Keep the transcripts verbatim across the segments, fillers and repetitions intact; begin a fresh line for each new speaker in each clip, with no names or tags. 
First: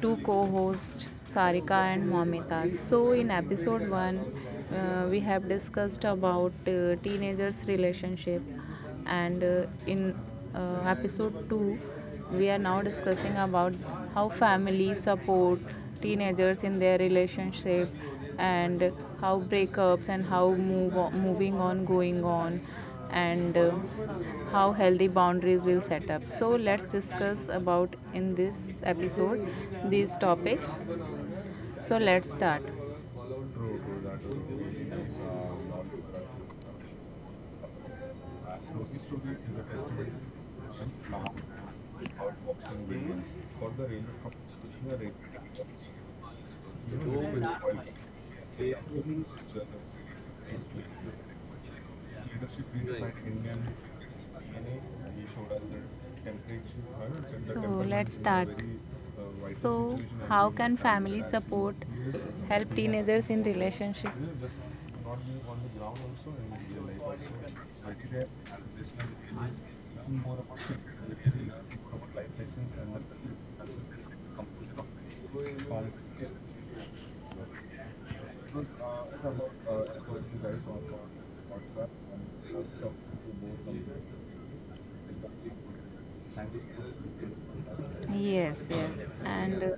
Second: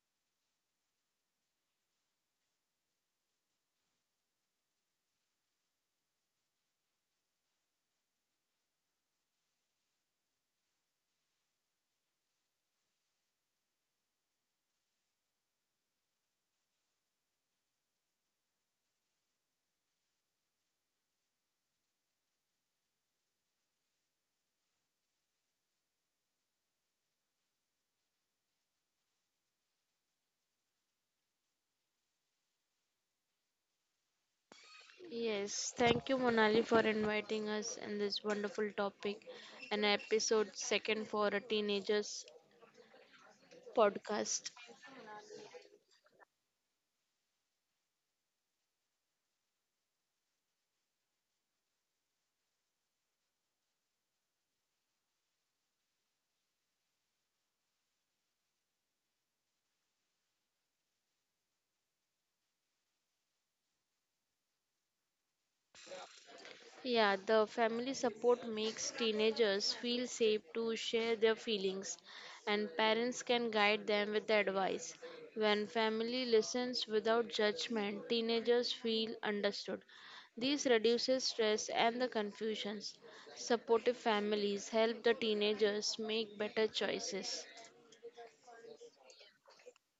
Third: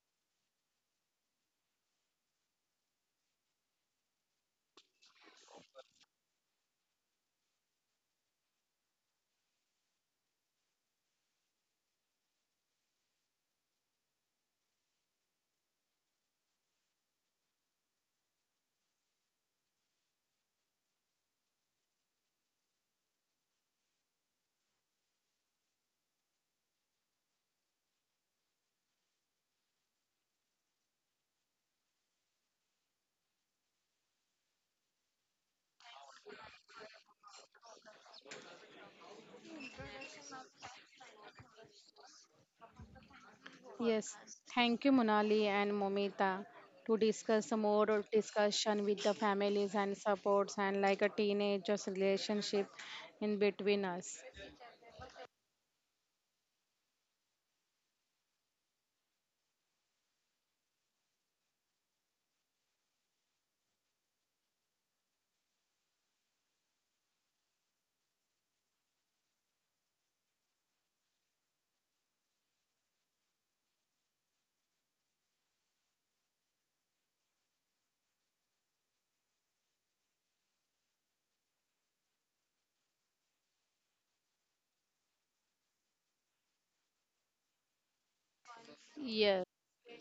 two co hosts, Sarika and Mamita. So, in episode one, uh, we have discussed about uh, teenagers' relationship, and uh, in uh, episode two, we are now discussing about how families support teenagers in their relationship and how breakups and how move on, moving on going on and uh, how healthy boundaries will set up, so let's discuss about in this episode these topics, so let's start.
Yes, thank you, Monali, for inviting us in this wonderful topic and episode second for a teenagers
Yes,
podcast.
thank you, Monali and Momita, to discuss more of discussion with the families and supports and like a teenager's relationship in between us.
So, how can family support help teenagers in relationship?
Yeah, the family support makes teenagers feel safe to share their feelings, and parents can guide them with advice. When family listens without judgment, teenagers feel understood. This reduces stress and the confusions. Supportive families help the teenagers make better choices.
Yes, yes.
Yes,
And uh,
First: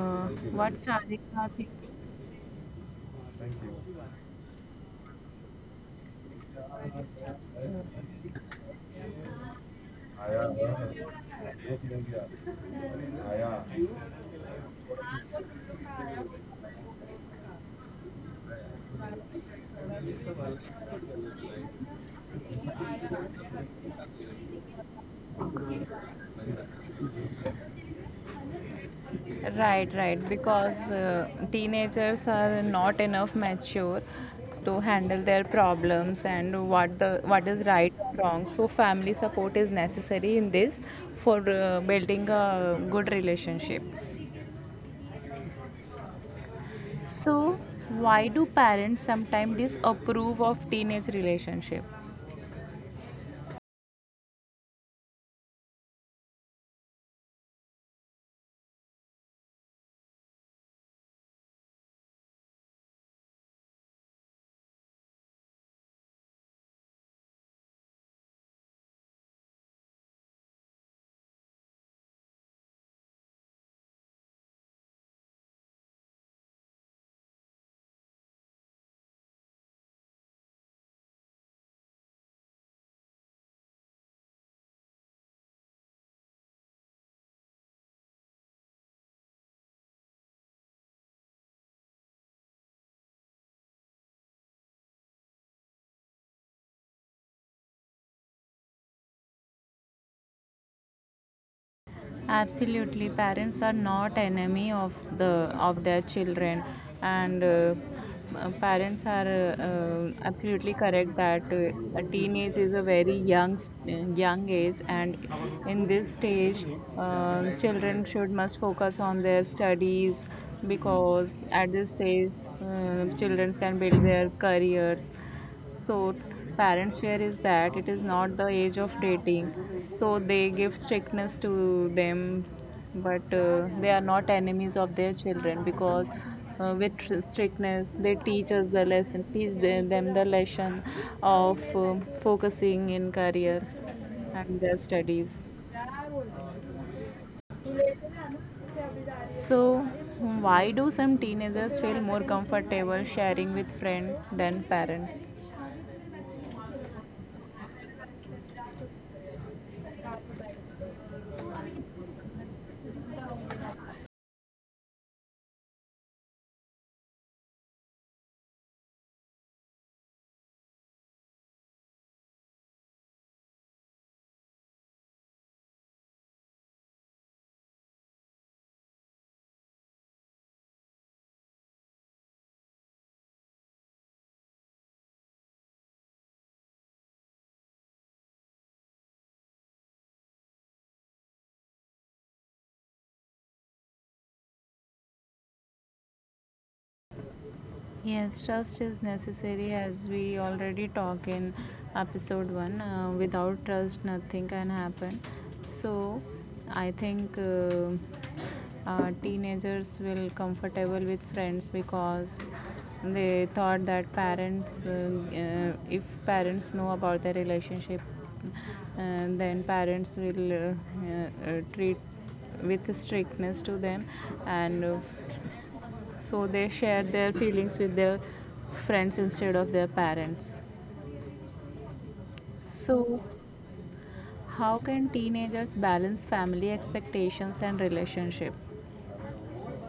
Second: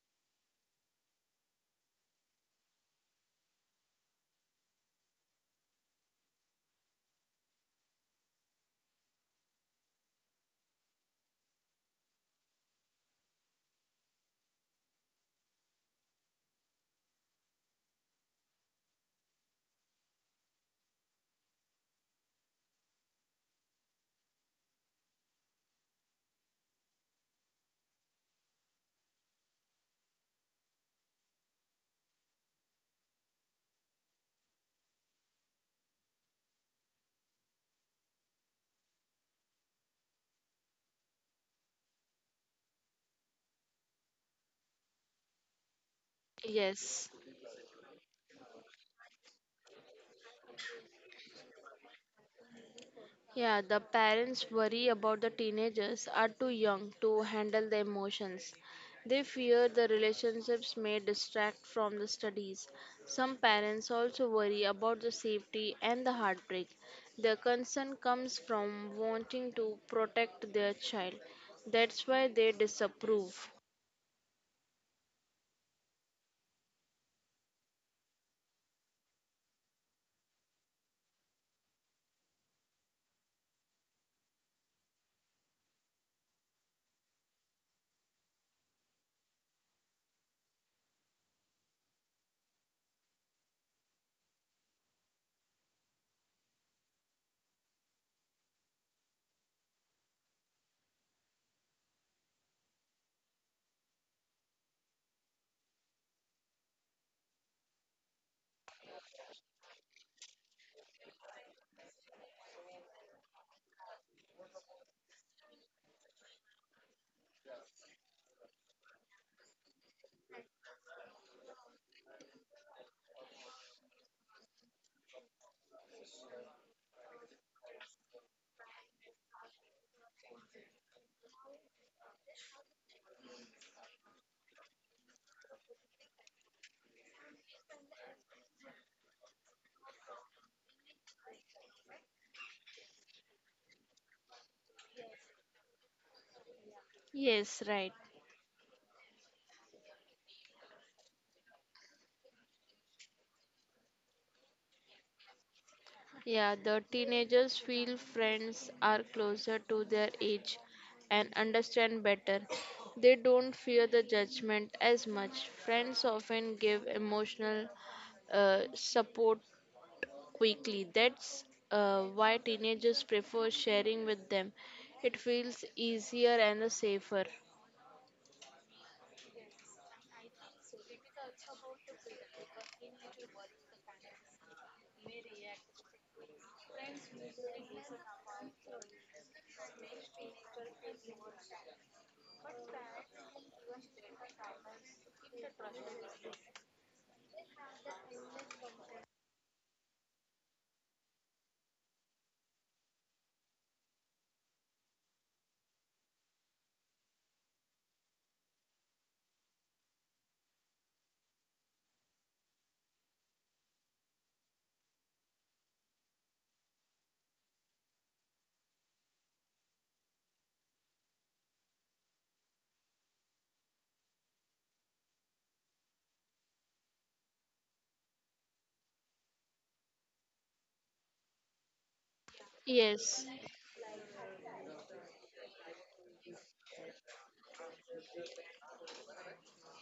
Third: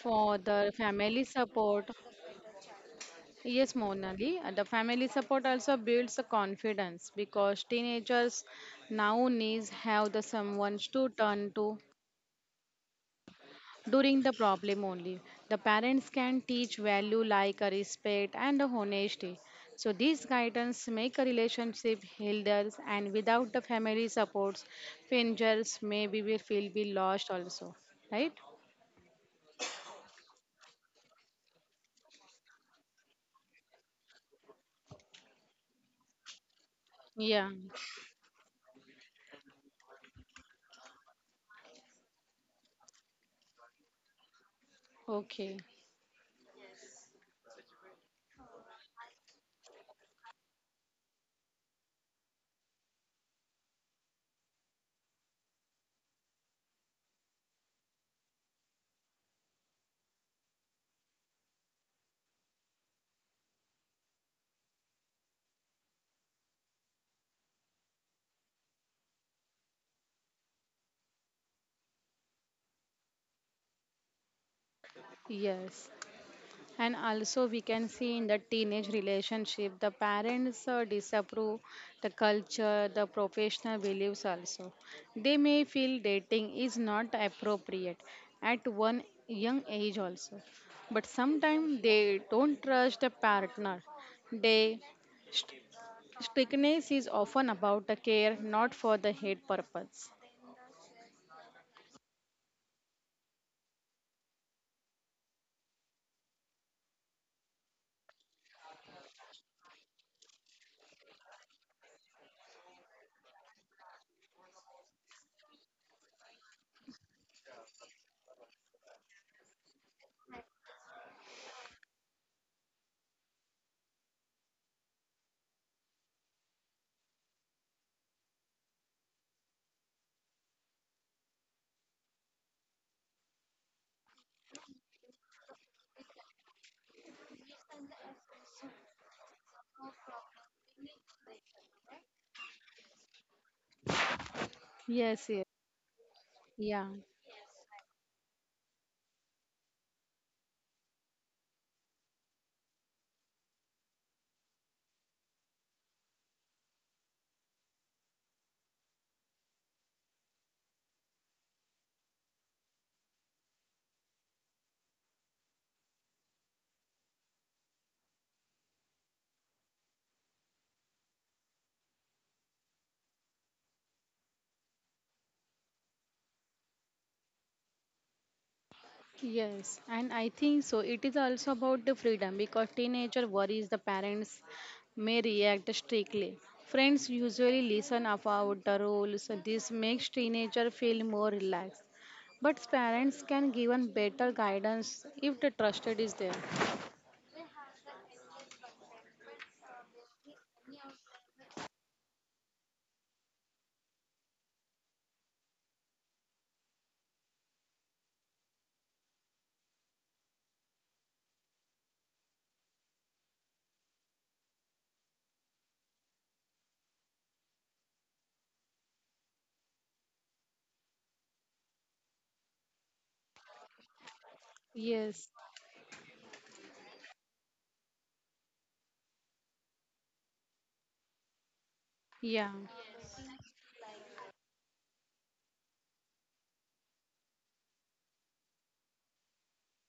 for the
What's
family
Adhika thinking?
support, yes, Monali, uh, the family support also builds the confidence because teenagers now needs have the someone to turn to during the problem only. The parents can teach value like a respect and a honesty. So these guidance make a relationship healthier and without the family supports, fingers maybe will feel be lost also. Right?
Right, right. Because uh, teenagers are not enough mature to handle their problems and what the what
Yeah.
is right and wrong. So family support is necessary in this for uh, building a good relationship.
Okay.
Yes.
So why do parents sometimes disapprove of teenage relationship?
Yeah, the parents worry about the teenagers are too young to handle the emotions. They fear the relationships may distract from the studies. Some parents also worry about the safety and the heartbreak. Their concern comes from wanting to protect their child. That's why they disapprove.
Yes. And also, we can see in the teenage relationship, the parents uh, disapprove the culture, the professional beliefs also. They may feel dating is not appropriate at one young age also. But sometimes they don't trust the partner. They st- Strictness is often about the care, not for the hate purpose.
Absolutely, parents are not enemy of the of their children, and uh, uh, parents are uh, uh, absolutely correct that uh, a teenage is a very young s- young age, and in this stage um children should must focus on their studies, because at this stage uh, children can build their careers. So, parents' fear is that it is not the age of dating, so they give strictness to them, but uh, they are not enemies of their children because uh, with strictness they teach us the lesson, teach them, them the lesson of um focusing in career and their
Yes, yes,
studies.
yeah.
Yes, right.
So, why do some teenagers feel more comfortable sharing with friends than parents?
Yeah, the teenagers feel friends are closer to their age and understand better. They don't fear the judgment as much. Friends often give emotional uh, support quickly. That's uh, why teenagers prefer sharing with them. It feels easier and safer.
Yes, and I think so. It is also about the freedom because teenager worries the parents may react strictly. Friends usually listen about the rules. This makes teenager feel more relaxed. But parents can give better guidance if the trusted is there.
Yes, trust is necessary as we already talk in episode one. Uh, without trust, nothing can happen. So, I think uh, uh, teenagers will comfortable with friends because they thought that parents, uh, uh, if parents know about their relationship, uh, then parents will uh, uh, uh, treat with strictness to them, and uh,
Yes.
so they share their feelings with their friends instead of their parents.
Yeah.
So,
Yes.
how can teenagers balance family expectations and relationship?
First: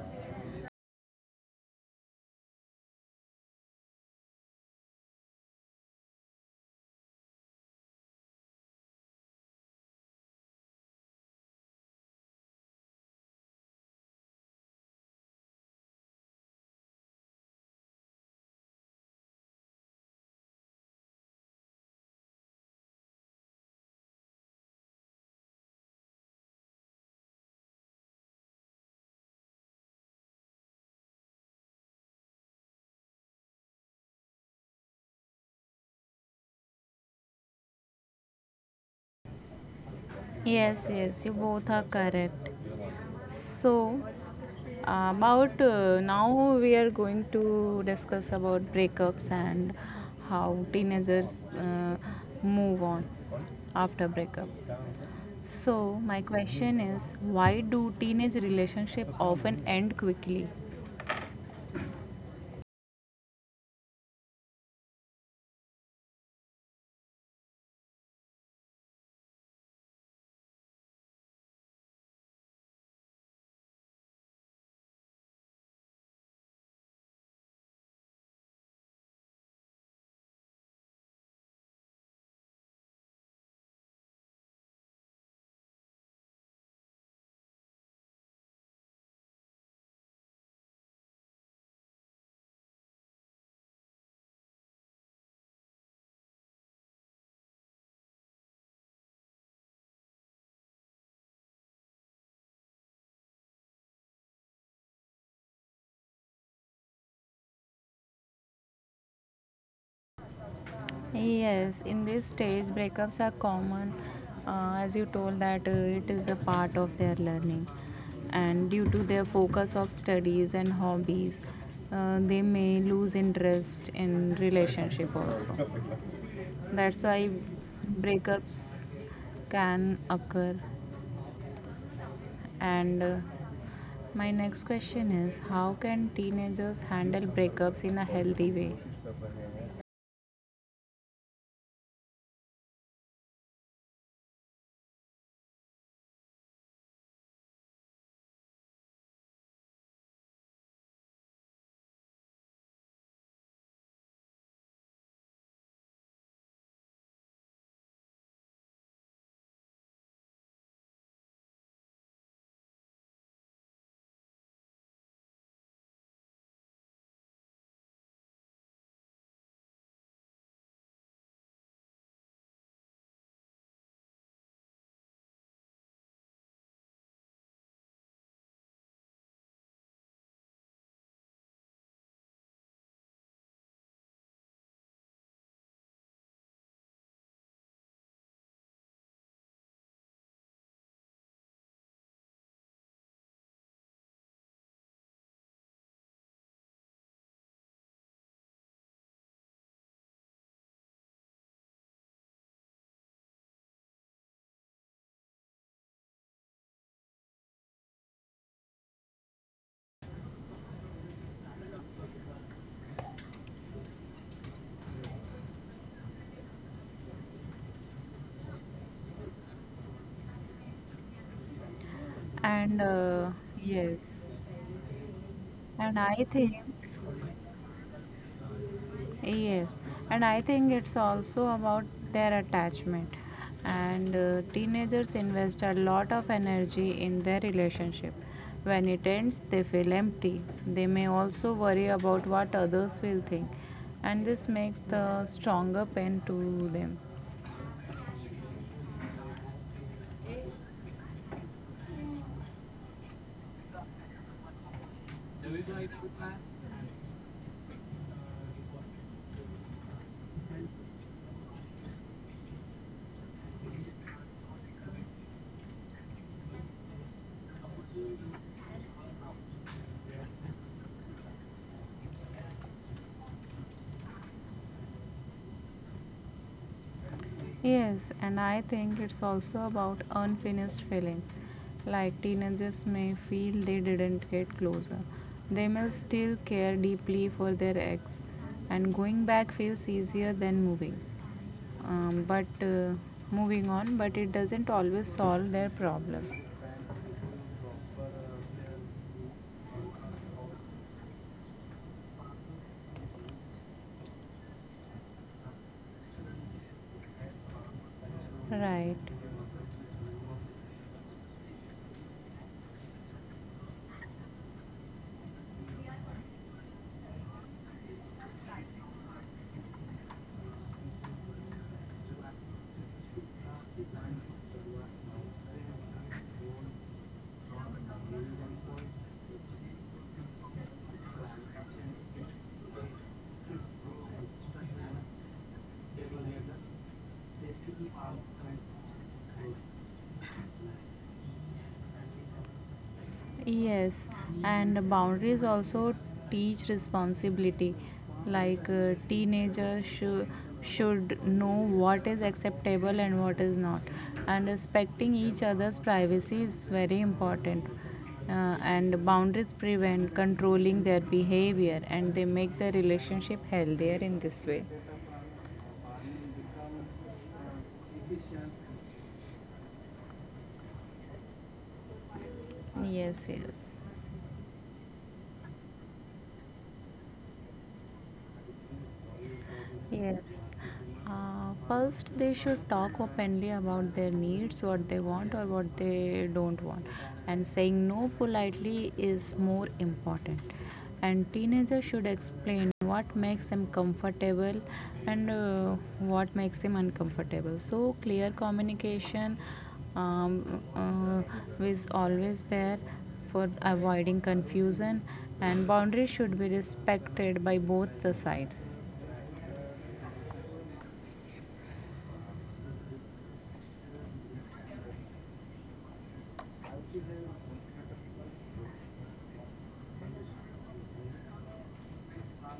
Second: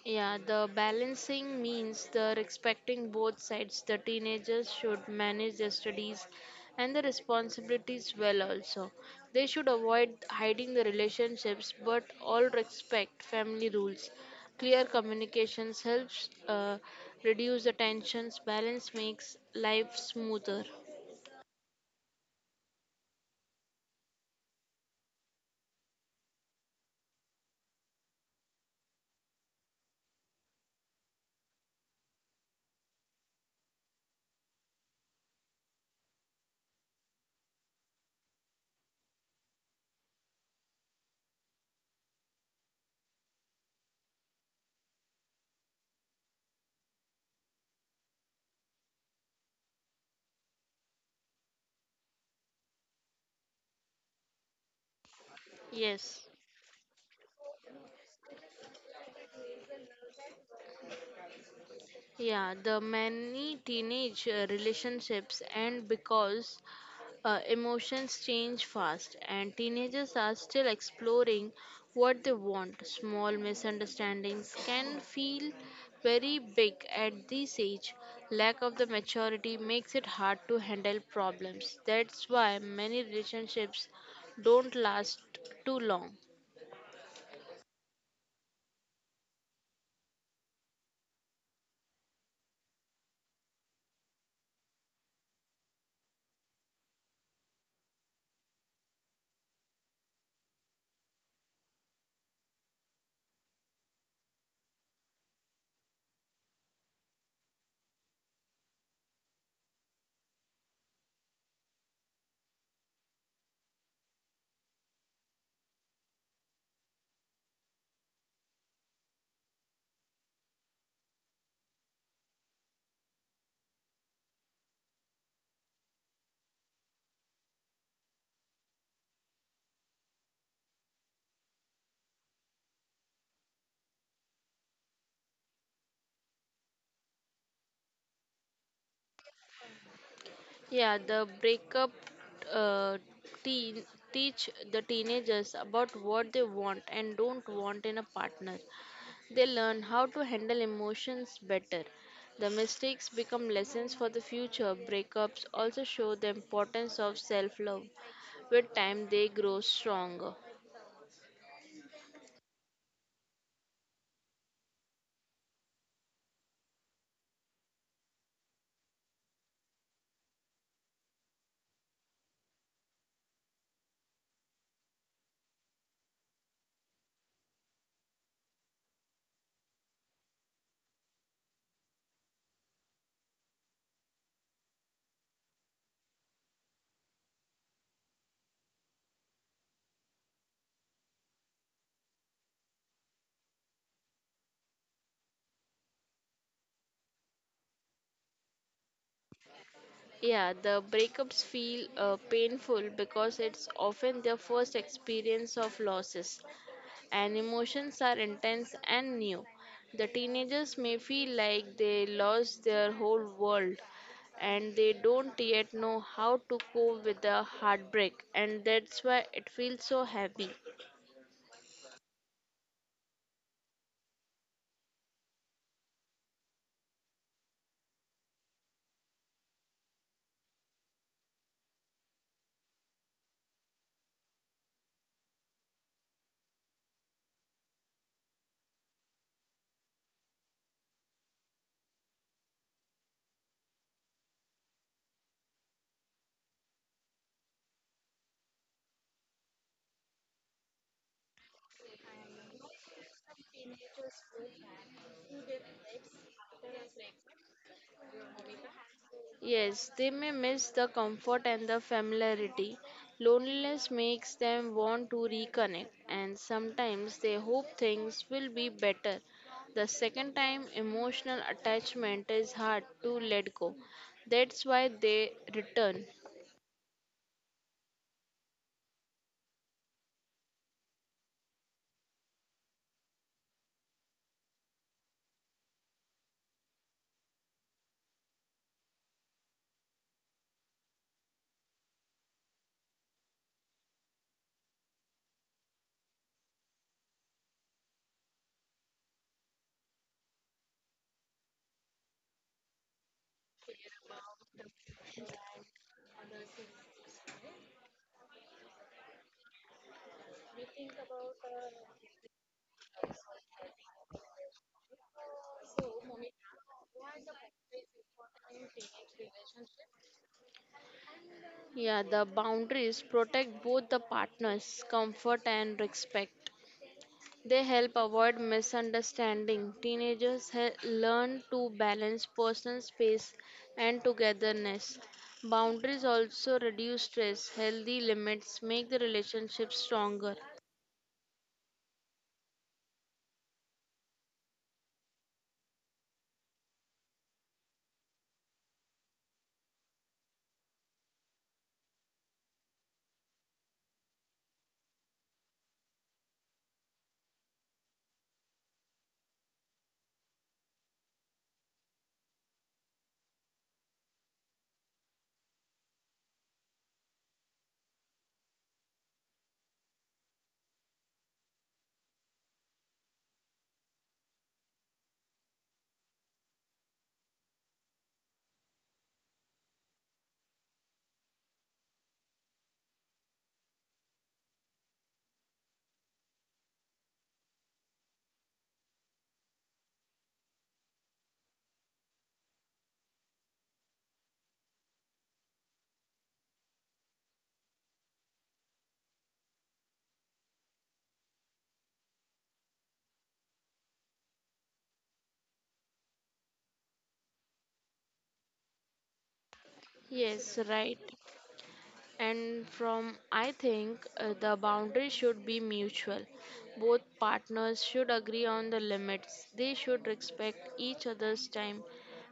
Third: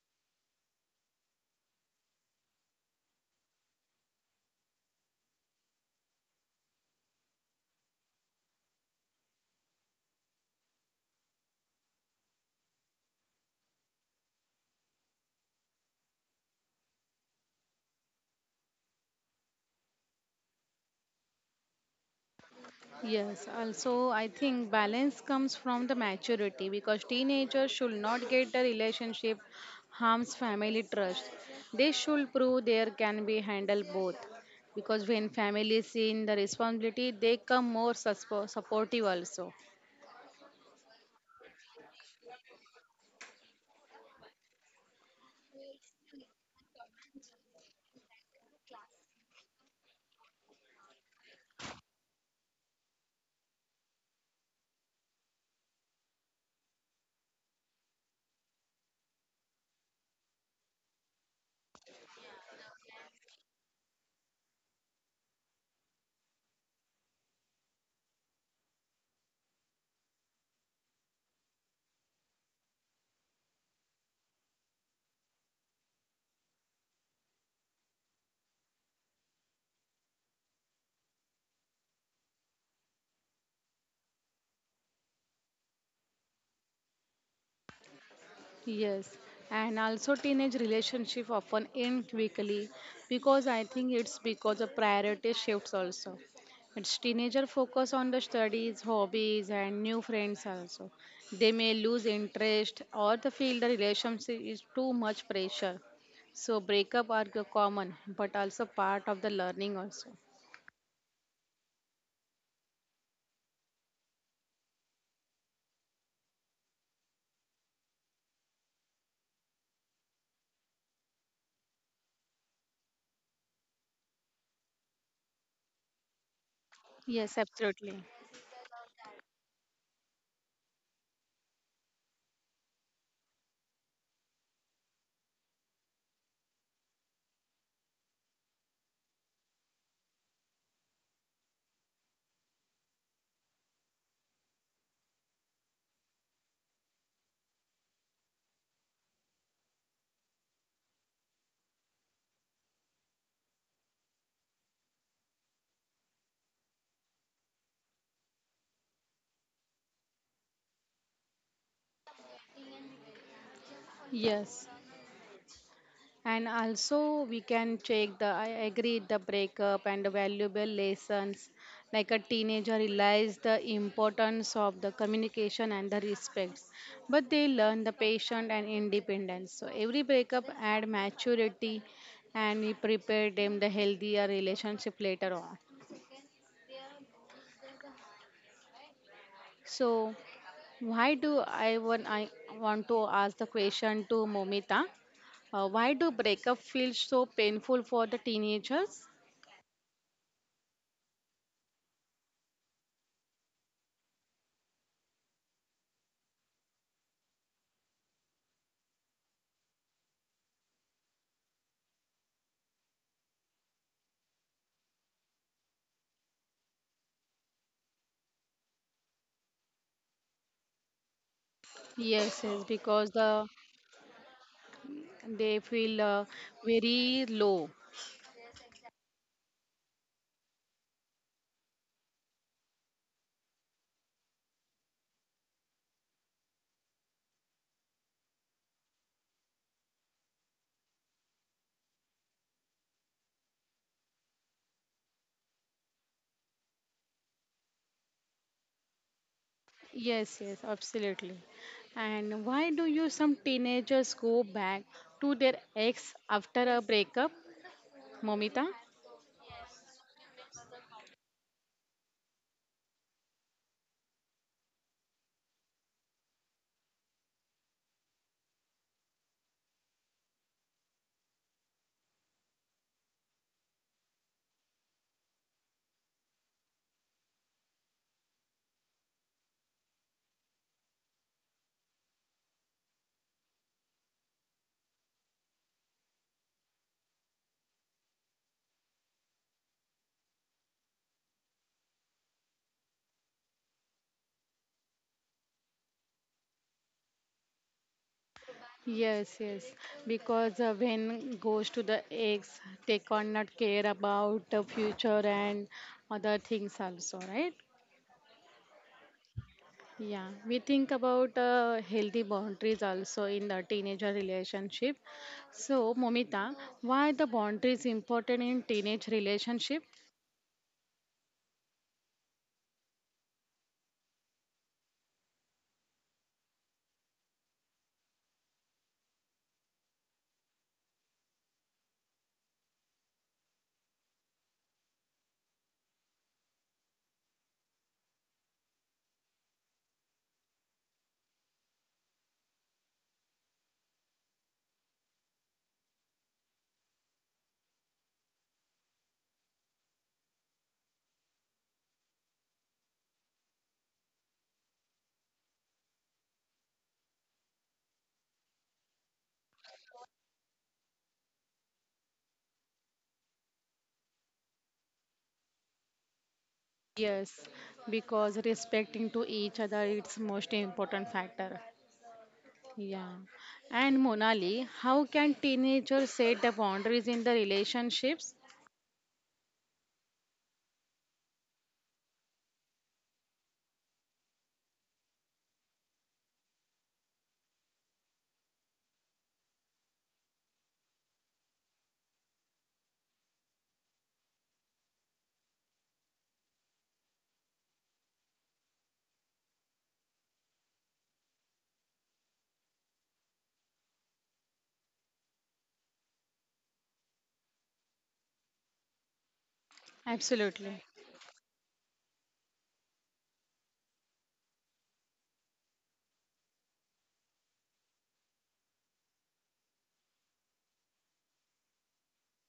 Yeah, the balancing means the respecting both sides. The teenagers should manage their studies and the responsibilities well also. They should avoid hiding the relationships but all respect family rules. Clear communications helps uh, reduce the tensions. Balance makes life smoother.
Yes, also I think balance comes from the maturity because teenagers should not get the relationship harms family trust. They should prove there can be handled both because when families see in the responsibility they come more suspo- supportive also.
Yes, yes, you both are correct. So, about uh, now we are going to discuss about breakups and how teenagers uh, move on after breakup. So, my
Yes.
question is, why do teenage relationships often end quickly?
Yeah, the many teenage uh, relationships end because Uh, emotions change fast, and teenagers are still exploring what they want. Small misunderstandings can feel very big at this age. Lack of the maturity makes it hard to handle problems. That's why many relationships don't last too long.
Yes, and also teenage relationship often end quickly because I think it's because of priority shifts also. It's teenager focus on the studies, hobbies, and new friends also. They may lose interest or they feel the relationship is too much pressure. So breakup are the common, but also part of the learning also.
Yes, in this stage, breakups are common, uh, as you told that uh, it is a part of their learning, and due to their focus of studies and hobbies, uh, they may lose interest in relationship also. That's why
Yes, absolutely.
breakups can occur. And uh, my next question is, how can teenagers handle breakups in a healthy way?
Yeah, the breakup uh, teen teach the teenagers about what they want and don't want in a partner. They learn how to handle emotions better. The mistakes become lessons for the future. Breakups also show the importance of self love. With time, they grow stronger.
Yes. And also, we can check the, I agree, the breakup and the valuable lessons. Like a teenager realize the importance of the communication and the respect, but they learn the patience and independence. So every breakup add maturity, and we prepare them the healthier relationship later on. So why do I want I want to ask the question to Momita? Uh, why do breakup feel so painful for the teenagers?
Yeah, the breakups feel uh, painful because it's often their first experience of losses, and emotions are intense and new. The teenagers may feel like they lost their whole world, and they don't yet know how to cope with the heartbreak, and that's why it feels so heavy.
Yes, yes,
And
because
uh,
the
yes
they feel
and
uh,
I think
very low.
yes and i think it's also about their attachment, and uh, teenagers invest a lot of energy in their relationship. When it ends they feel empty. They may also worry about what others will think, and this makes the stronger pain to them.
Yes, yes, absolutely. And why do you some teenagers go back to their ex after a breakup, Momita?
Yes, they may miss the comfort and the familiarity. Loneliness makes them want to reconnect, and sometimes they hope things will be better. The second time, emotional attachment is hard to let go. That's why they return.
Yes, and I think it's also about unfinished feelings. Like teenagers may feel they didn't get closer. They may still care deeply for their ex, and going back feels easier than moving. Um, but uh, moving on, but it doesn't always solve their problems,
Yes, yes, because uh, when goes to the ex, they cannot care about the future and other things also, right?
right.
Yeah, we think about uh, healthy boundaries also in the teenager relationship. So, Momita, why the boundaries important in teenage relationship?
Yeah, the boundaries protect both the partners, comfort and respect. They help avoid misunderstanding. Teenagers he- learn to balance personal space and togetherness. Boundaries also reduce stress. Healthy limits make the relationship stronger.
Yes, and boundaries also teach responsibility. Like uh, teenagers shou- should know what is acceptable and what is not, and respecting each other's privacy is very important. Uh, and boundaries prevent controlling their behavior, and they make the relationship healthier in this way.
Yes, because respecting to each other it's most important factor. Yeah.
Yes, yes.
And Monali, how can teenagers set the boundaries in the relationships?
Yes. Uh, first, they should talk openly about their needs, what they want or what they don't want. And saying no politely is more important. And teenagers should explain what makes them comfortable and uh, what makes them uncomfortable. So, clear communication um, uh, is always there for avoiding confusion, and boundaries should be respected by both the sides.
Yes,
Absolutely.
right. And from I think uh, the boundary should be mutual. Both partners should agree on the limits. They should respect each other's time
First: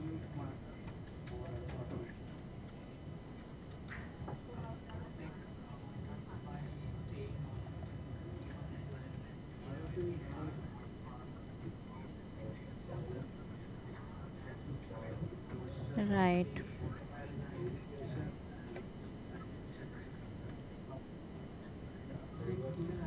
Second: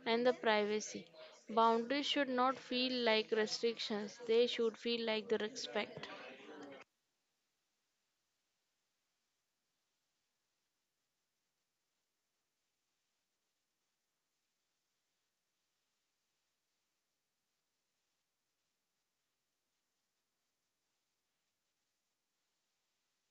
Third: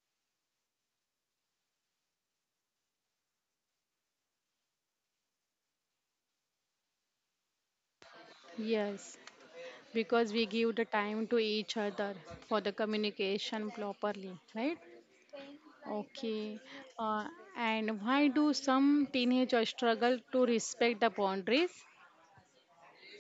and the privacy. Boundaries should not feel like restrictions. They should feel like the respect.
Yes, because we give the time to each other for the communication properly, right?
Right.
Okay. Uh, and why do some teenagers struggle to respect the boundaries?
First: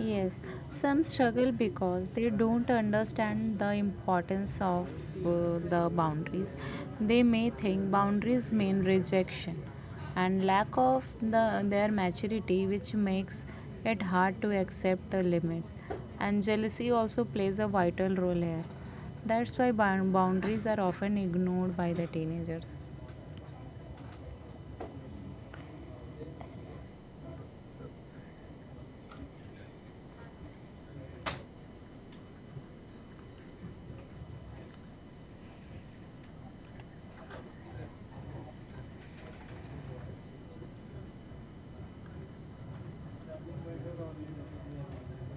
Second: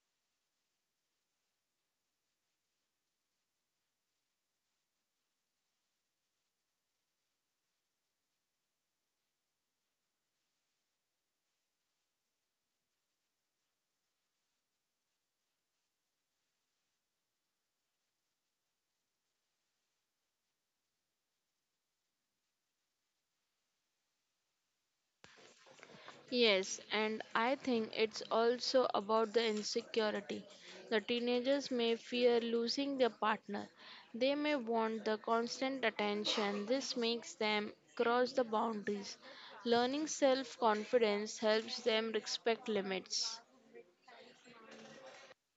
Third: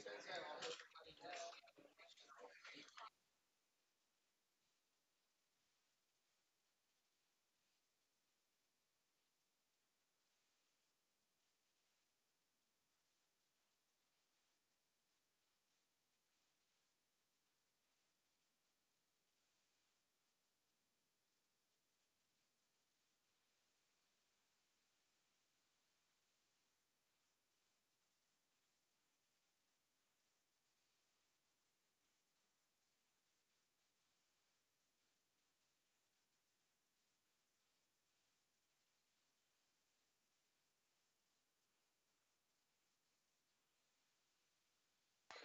Yes, some struggle because they don't understand the importance of uh, the boundaries. They may think boundaries mean rejection and lack of the, their maturity, which makes it hard to accept the limit. And jealousy also plays a vital role here. That's why bound- boundaries are often ignored by the teenagers.
Yes, and I think it's also about the insecurity. The teenagers may fear losing their partner. They may want the constant attention. This makes them cross the boundaries. Learning self confidence helps them respect limits.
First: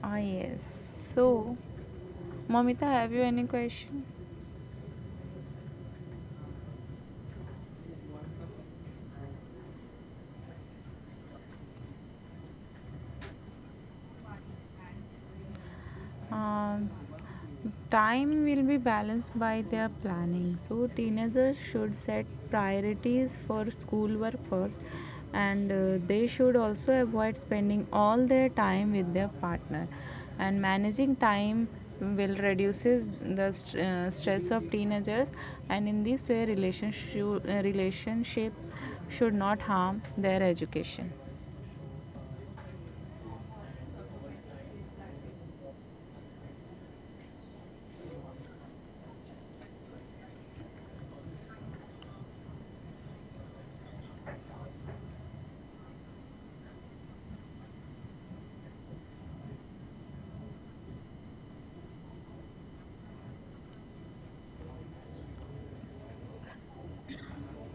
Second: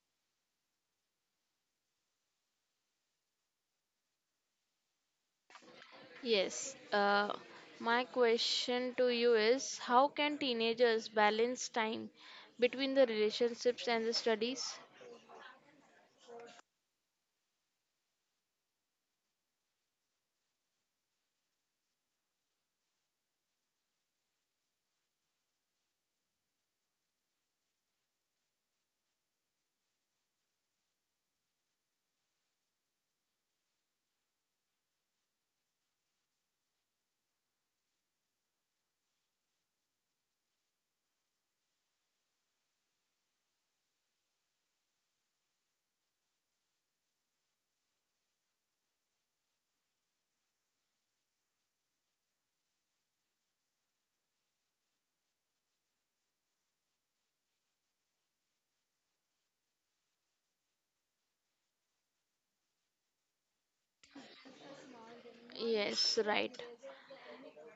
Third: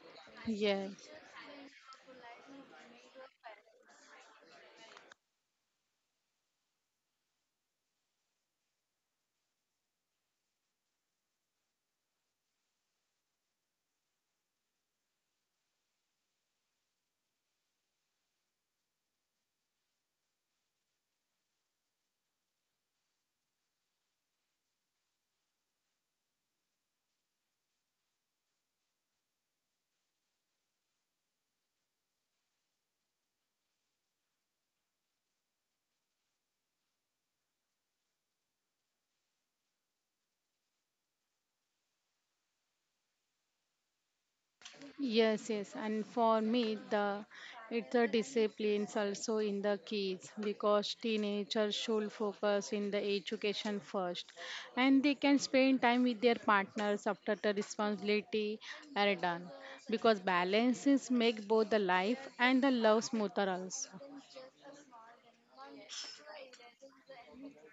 Ah, yes.
Yes,
So, Mamita, have you any question?
Yes, uh, my question to you is how can teenagers balance time between the relationships and the studies?
Um, Time will be balanced by their planning. So teenagers should set priorities for schoolwork first, and uh, they should also avoid spending all their time with their partner. And managing time will reduces the st- uh, stress of teenagers, and in this way, relationship relationship should not harm their education.
yes, yes. And for me, the it's a disciplines also in the kids because teenagers should focus in the education first, and they can spend time with their partners after the responsibility are done because balances make both the life and the love smoother also.
Yes, right.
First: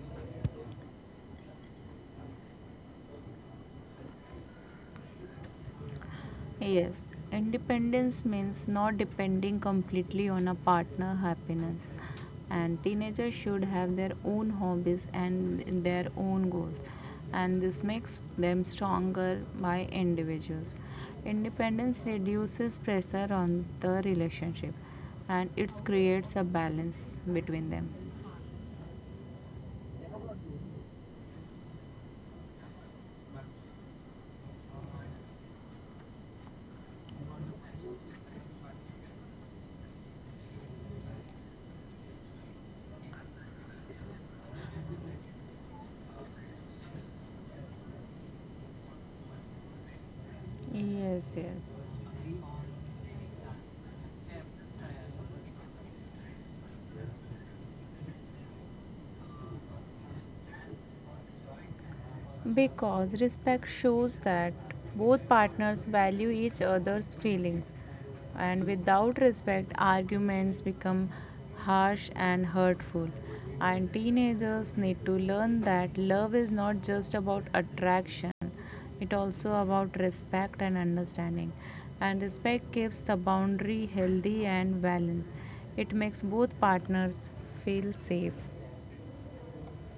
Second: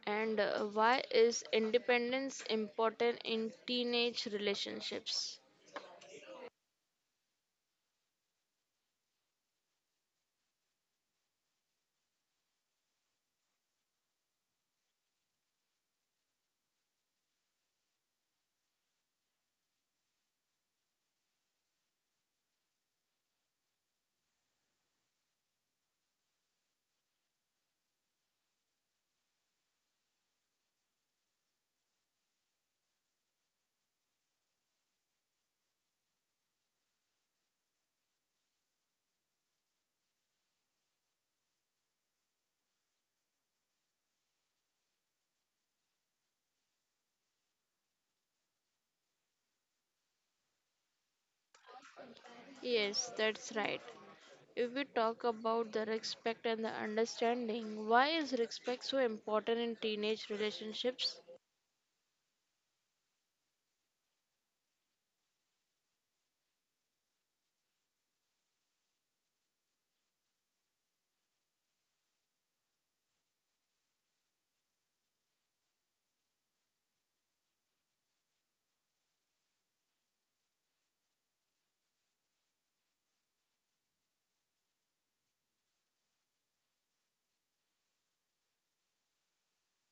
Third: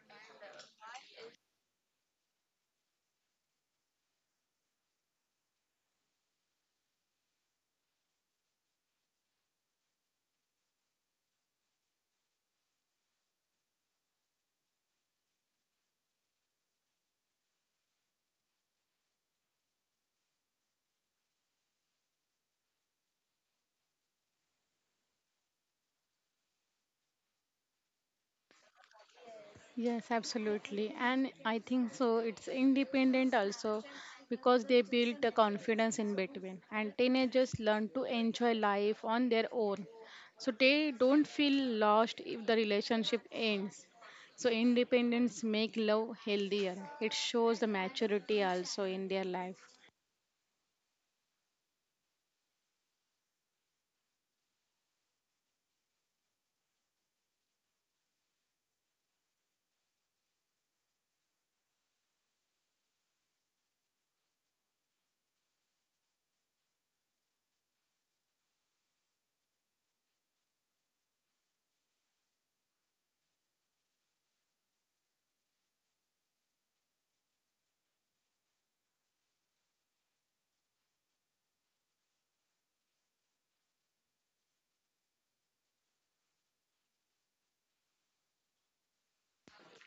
And uh, why is independence important in teenage relationships?
Yes, independence means not depending completely on a partner happiness. And teenagers should have their own hobbies and their own goals. And this makes them stronger by individuals. Independence reduces pressure on the relationship and it creates a balance between them.
Yes, absolutely. And I think so. It's independent also because they build the confidence in between. And teenagers learn to enjoy life on their own. So they don't feel lost if the relationship ends. So independence make love healthier. It shows the maturity also in their life.
Yes, yes.
Yes, that's right. If we talk about the respect and the understanding, why is respect so important in teenage relationships?
Because respect shows that both partners value each other's feelings, and without respect, arguments become harsh and hurtful. And teenagers need to learn that love is not just about attraction, it also about respect and understanding. And respect keeps the boundary healthy and balanced. It makes both partners feel safe.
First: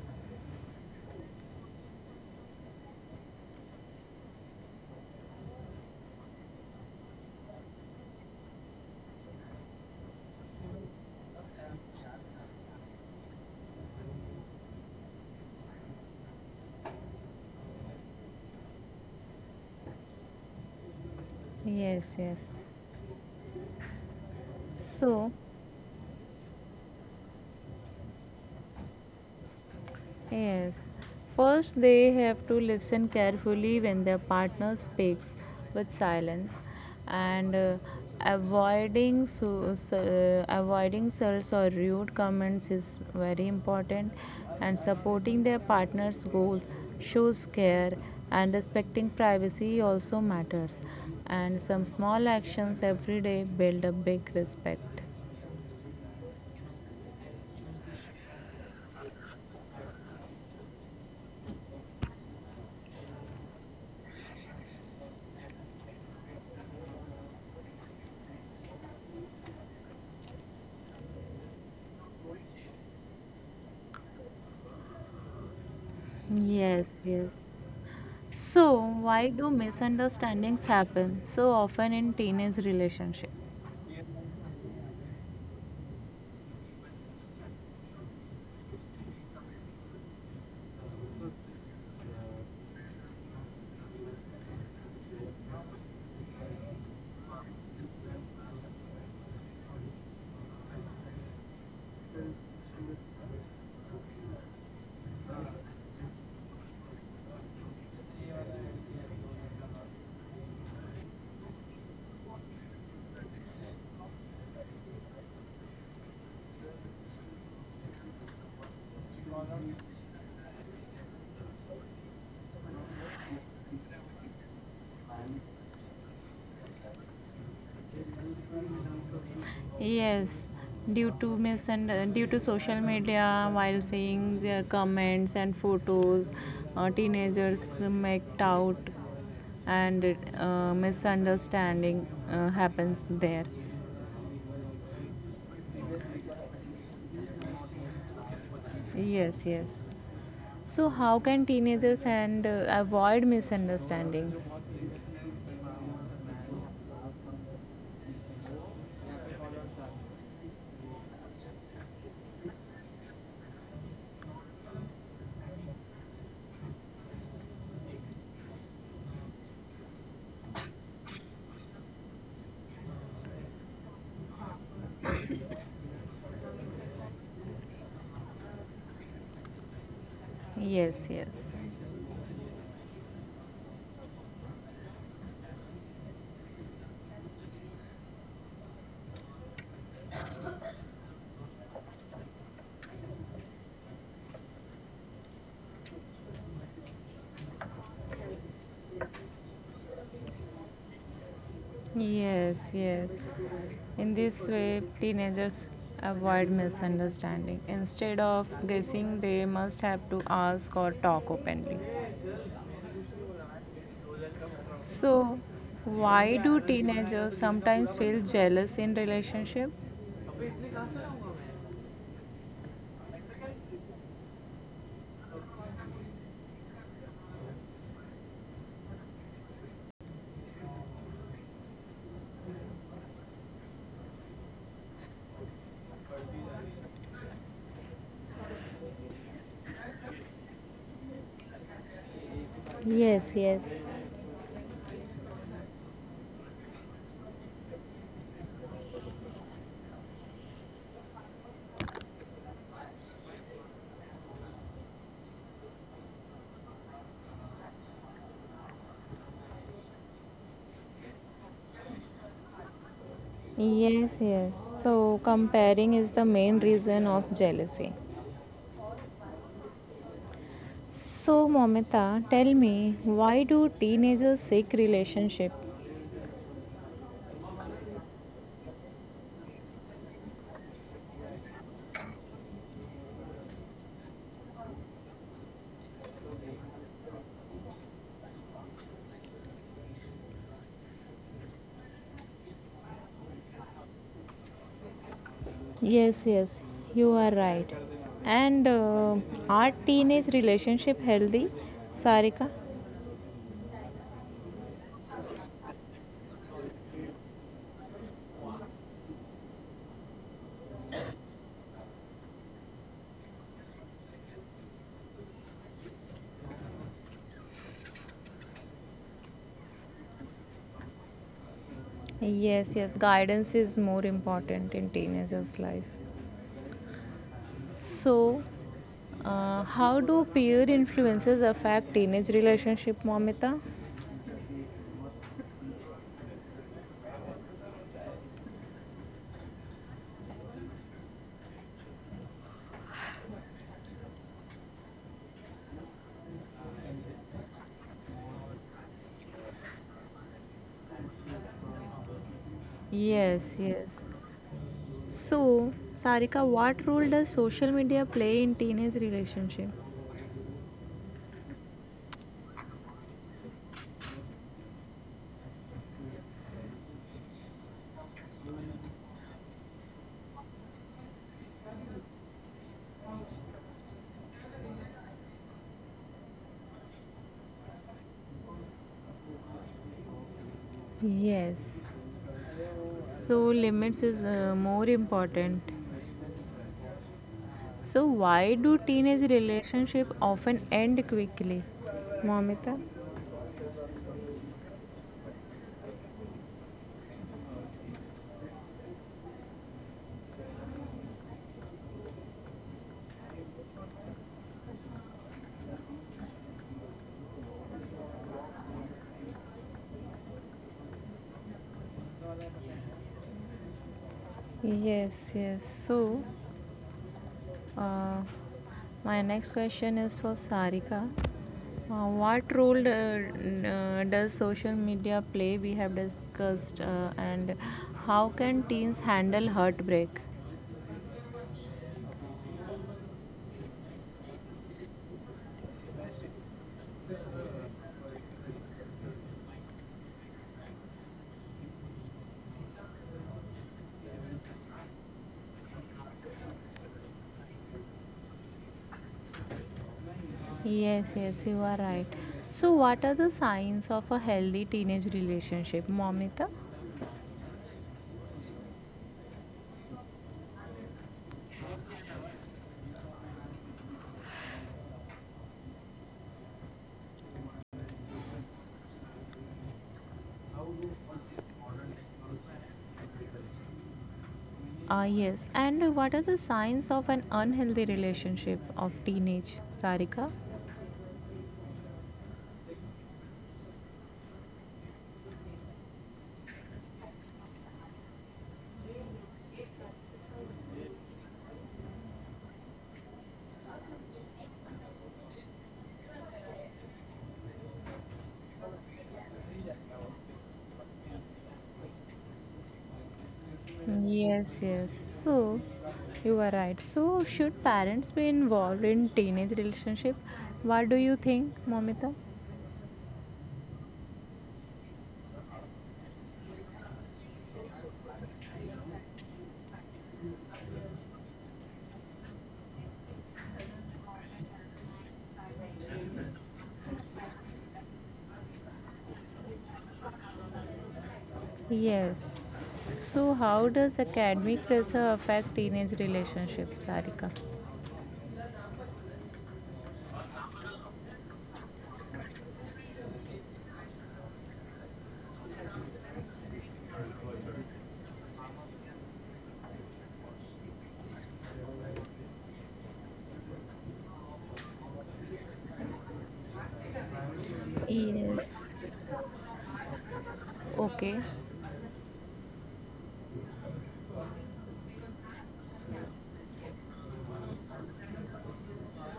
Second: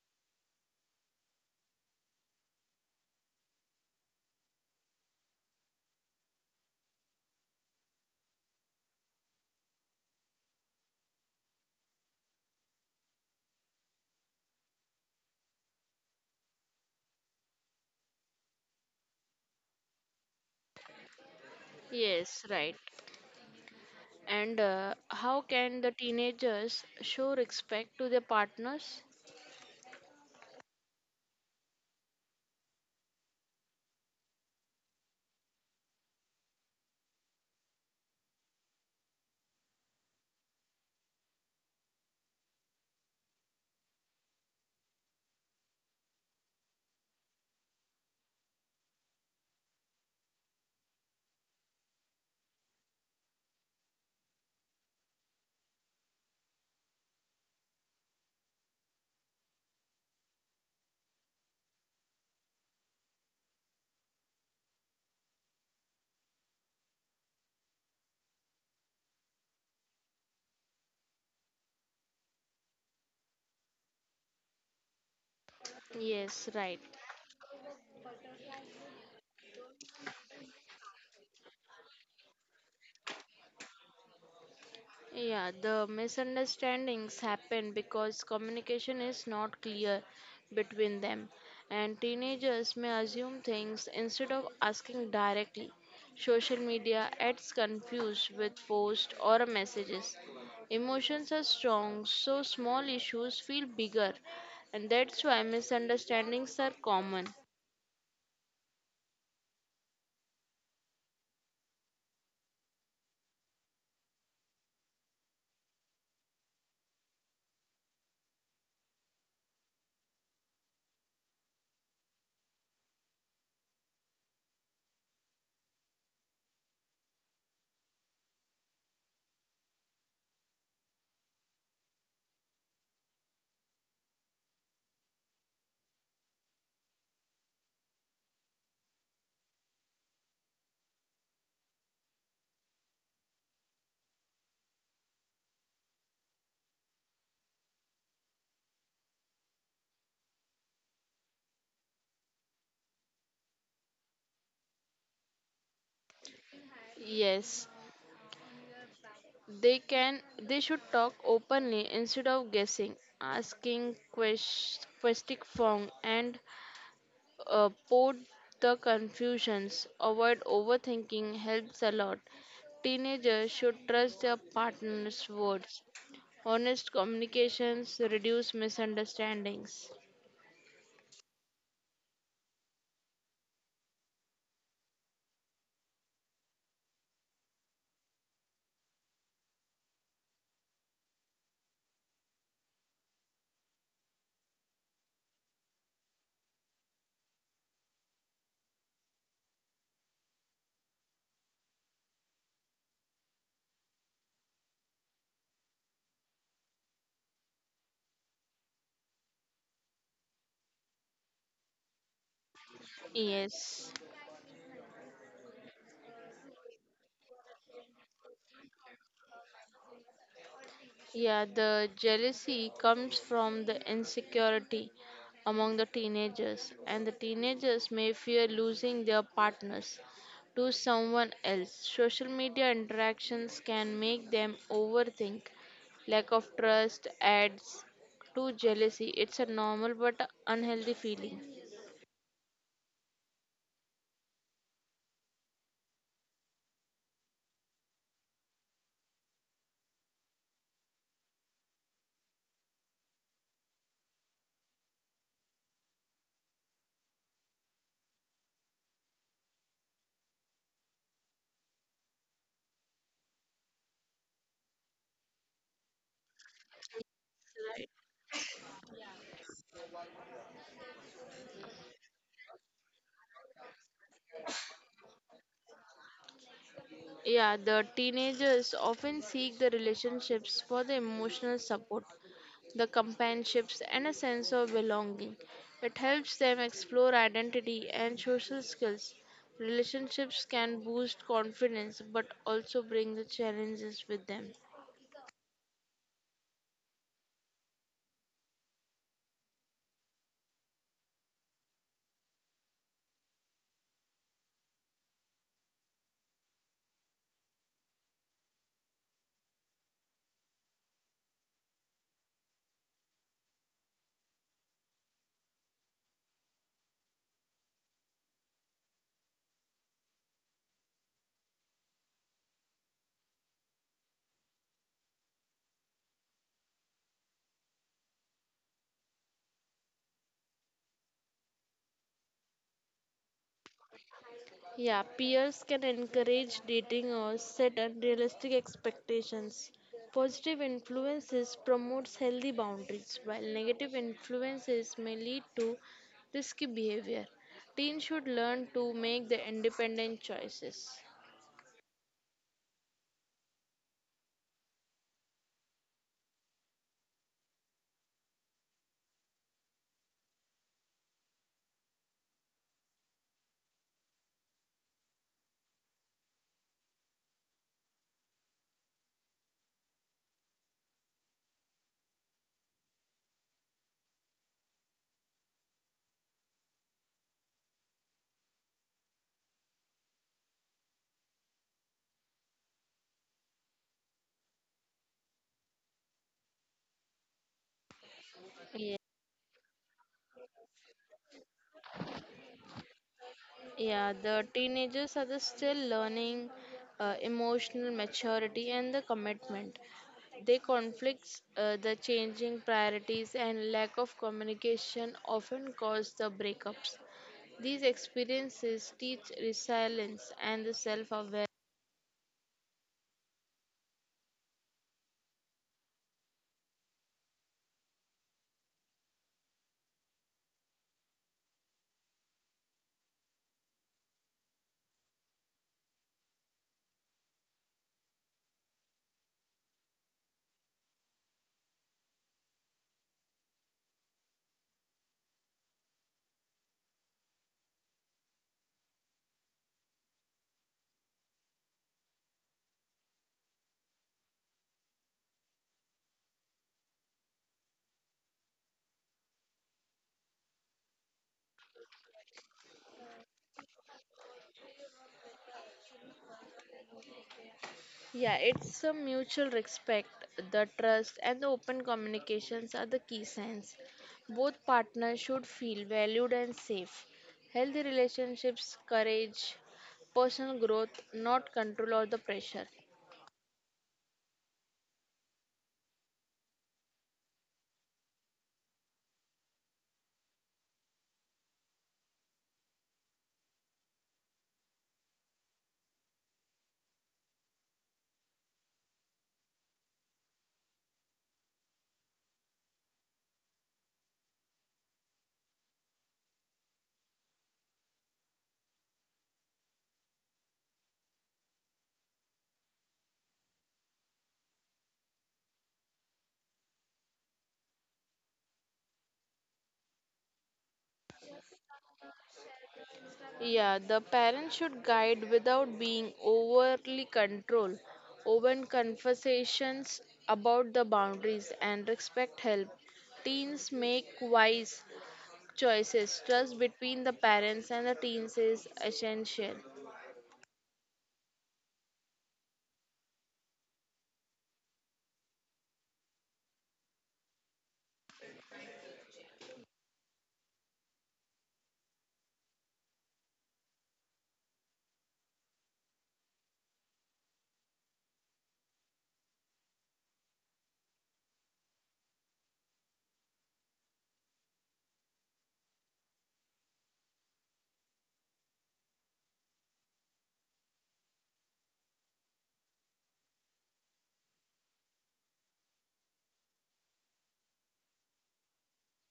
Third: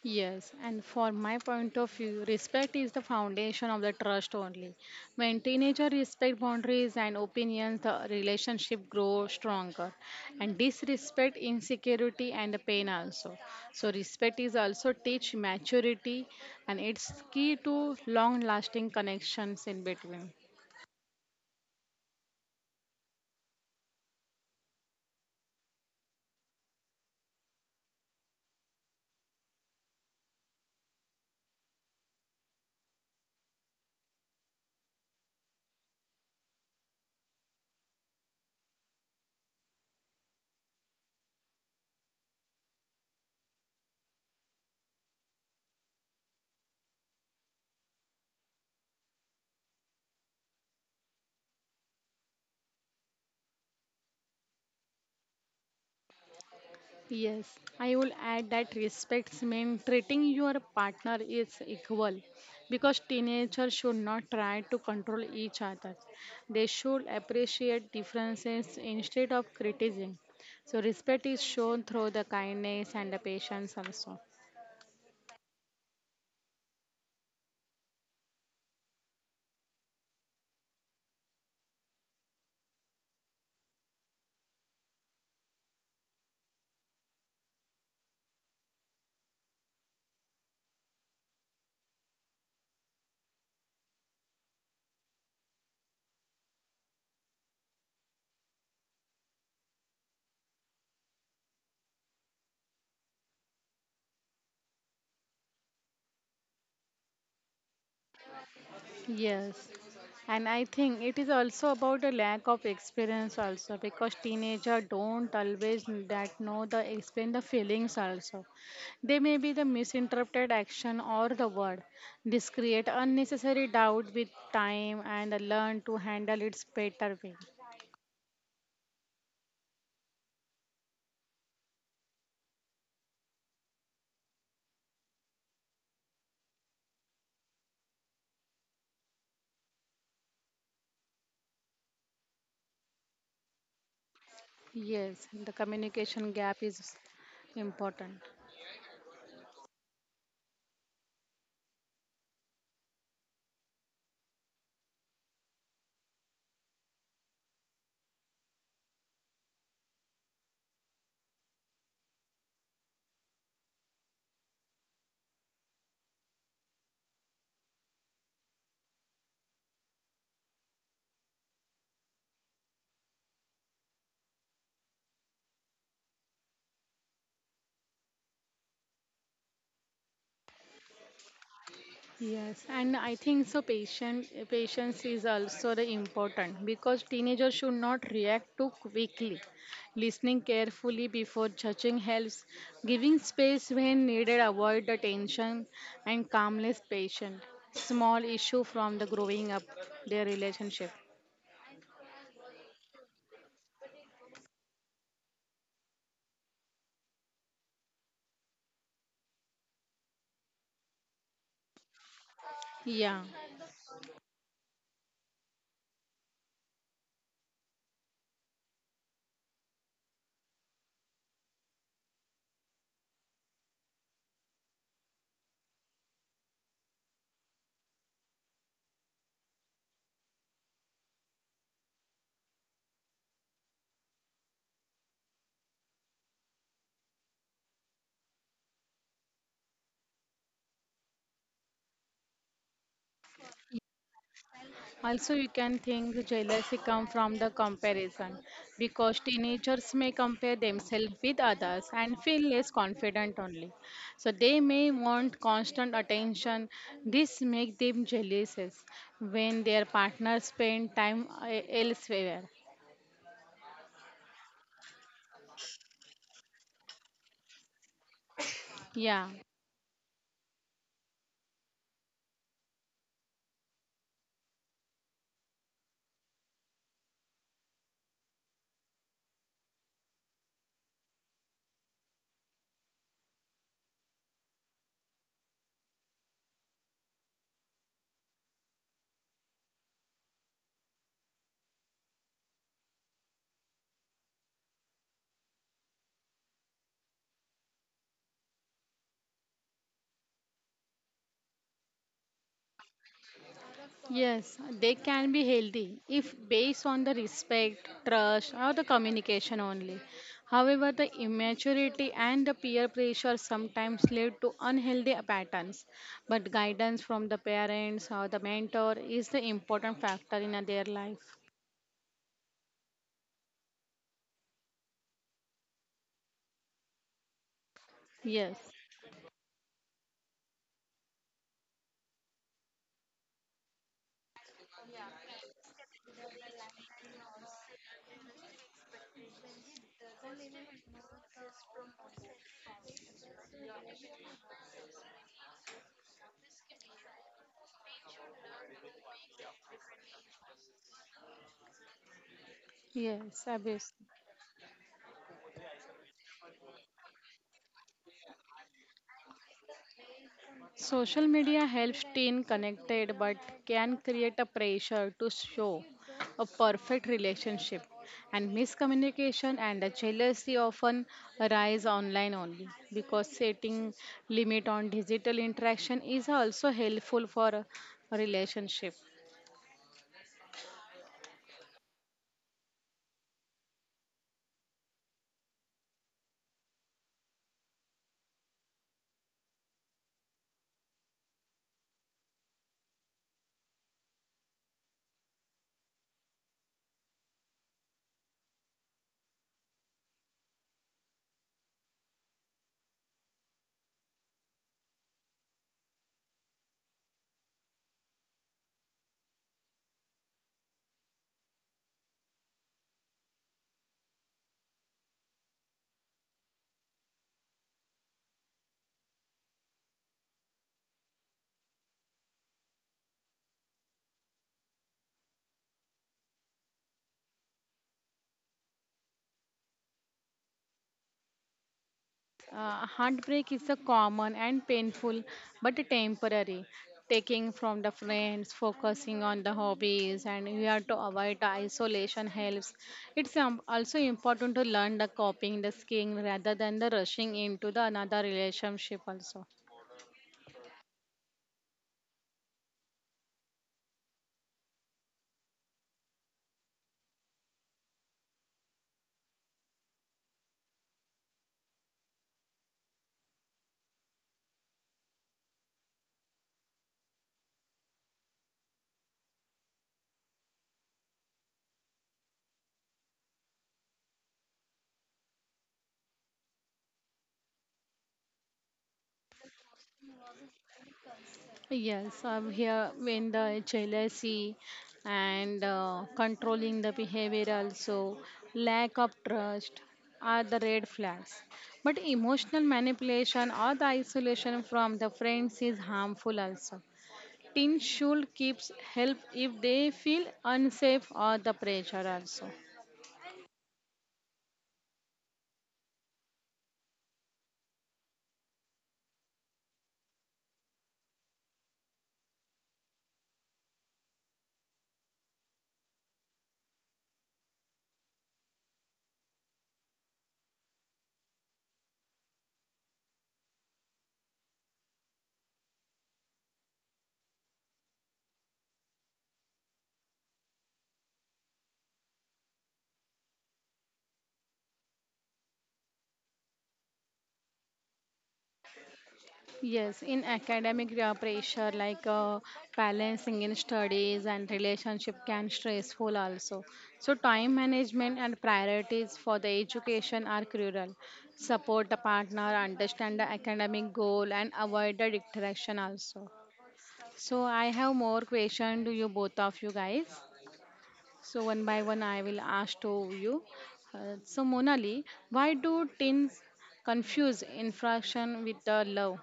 Yes, and for my point of view, respect is the foundation of the trust only. When teenagers respect boundaries and opinions, the relationship grows stronger. And disrespect, insecurity, and the pain also. So respect is also teach maturity, and it's key to long-lasting connections in between.
Yes,
Yes,
yes.
right. And uh,
So,
how can the teenagers show respect to their partners?
Yes. First, they have to listen carefully when their partner speaks with silence, and uh, avoiding so, so- uh, avoiding insults or rude comments is very important, and supporting their partner's goals shows care, and respecting privacy also matters, and some small actions every day build a big respect.
Yes, I will add that respects mean treating your partner is equal because teenagers should not try to control each other. They should appreciate differences instead of criticizing. So respect is shown through the kindness and the patience also.
Yes, right.
Yes, yes. So, why do misunderstandings happen so often in teenage relationship?
Yeah, the misunderstandings happen because communication is not clear between them, and teenagers may assume things instead of asking directly. Social media adds confused with posts or messages. Emotions are strong, so small issues feel bigger, and that's why misunderstandings are common.
Yes, and I think it is also about a lack of experience also because teenager don't always that know the explain the feelings also. They may be the misinterpreted action or the word. This create unnecessary doubt with time and learn to handle its better way.
Yes, due to misund- due to social media, while seeing their comments and photos, uh, teenagers make out and uh, misunderstanding uh, happens there.
Yes, the communication gap is important.
Yes, yes. So, how can teenagers and uh, avoid misunderstandings?
Yes, They can they should talk openly instead of guessing, asking quest, questing form and uh, put the confusions. Avoid overthinking helps a lot. Teenagers should trust their partner's words. Honest communications reduce misunderstandings.
Yes, yes.
Yes, and I think so. Patient patience is also the important because teenagers should not react too quickly. Listening carefully before judging helps. Giving space when needed avoid the tension and calmness patient. Small issue from the growing up their relationship.
Yes, yes. In this way, teenagers avoid misunderstanding. Instead of guessing, they must have to ask or talk openly.
Yeah.
Yes.
So, why do teenagers sometimes feel jealous in relationship?
Yeah, the jealousy comes from the insecurity among the teenagers, and the teenagers may fear losing their partners to someone else. Social media interactions can make them overthink. Lack of trust adds to jealousy. It's a normal but unhealthy feeling.
Yes, yes.
Also, you can think jealousy comes from the comparison because teenagers may compare themselves with others and feel less confident only. So they may want constant attention. This makes them jealous when their partners spend time uh, elsewhere.
Yes, yes. So, comparing is the main reason of jealousy.
Right.
Yeah.
So, Momita, tell me, why do teenagers seek relationship?
Yeah, the teenagers often seek the relationships for the emotional support, the companionships, and a sense of belonging. It helps them explore identity and social skills. Relationships can boost confidence but also bring the challenges with them.
Yes, yes, you are right. And uh, are teenage relationship healthy, Sarika?
Yes, they can be healthy if based on the respect, trust, or the communication only. However, the immaturity and the peer pressure sometimes lead to unhealthy patterns. But guidance from the parents or the mentor is the important factor in their life.
Yes, yes, guidance is more important in teenagers' life. So,
Yes,
uh, how do peer influences affect teenage relationship, Momita?
Yeah, peers can encourage dating or set unrealistic expectations. Positive influences promotes healthy boundaries, while negative influences may lead to risky behavior. Teens should learn to make their independent choices.
yes,
Yes,
obviously.
yes. So, Sarika, what role does social media play in teenage relationship?
Social media helps teen connected but can create a pressure to show a perfect relationship and miscommunication and the jealousy often arise online only because setting limit on digital interaction is also helpful for a relationship.
Yes, so, limits is uh, more important. So, why do
Yeah.
teenage relationships often end quickly, Momita?
Yeah, the teenagers are the still learning uh, emotional maturity and the commitment. They conflicts, uh, the changing priorities, and lack of communication often cause the breakups. These experiences teach resilience and the self awareness.
Yes, yes. So, uh, my next question is for Sarika. Uh, what role uh, n- uh, does social media play? We have discussed, uh, and how can teens handle heartbreak?
Uh, heartbreak is a common and painful but a temporary taking from the friends focusing on the hobbies and we have to avoid the isolation helps it's um, also important to learn the coping, the skiing rather than the rushing into the another relationship also.
Yes, yes, you are right. So, what are the signs of a healthy teenage relationship, Momita?
Yeah, it's a mutual respect, the trust, and the open communications are the key signs. Both partners should feel valued and safe. Healthy relationships, courage, personal growth, not control or the pressure.
Ah, yes. And what are the signs of an unhealthy relationship of teenage, Sarika?
Yes, I'm here in the jealousy and uh, controlling the behavior also, lack of trust are the red flags. But emotional manipulation or the isolation from the friends is harmful also. Teens should keep help if they feel unsafe or the pressure also.
Yes, yes. So, you are right. So, should parents be involved in teenage relationship? What do you think, Momita?
Yeah, the parents should guide without being overly control. Open conversations about the boundaries and respect help teens make wise choices. Trust between the parents and the teens is essential.
Yes. So, how does academic pressure affect teenage relationship, Sarika?
Yes, in academic uh, pressure, like uh, balancing in studies and relationship can stressful also. So time management and priorities for the education are crucial. Support the partner, understand the academic goal, and avoid the distraction also. So I have more
Yes.
question to you both of you guys.
Okay.
So one by one, I will ask to you. Uh, so Monali, why do teens confuse infraction with the love?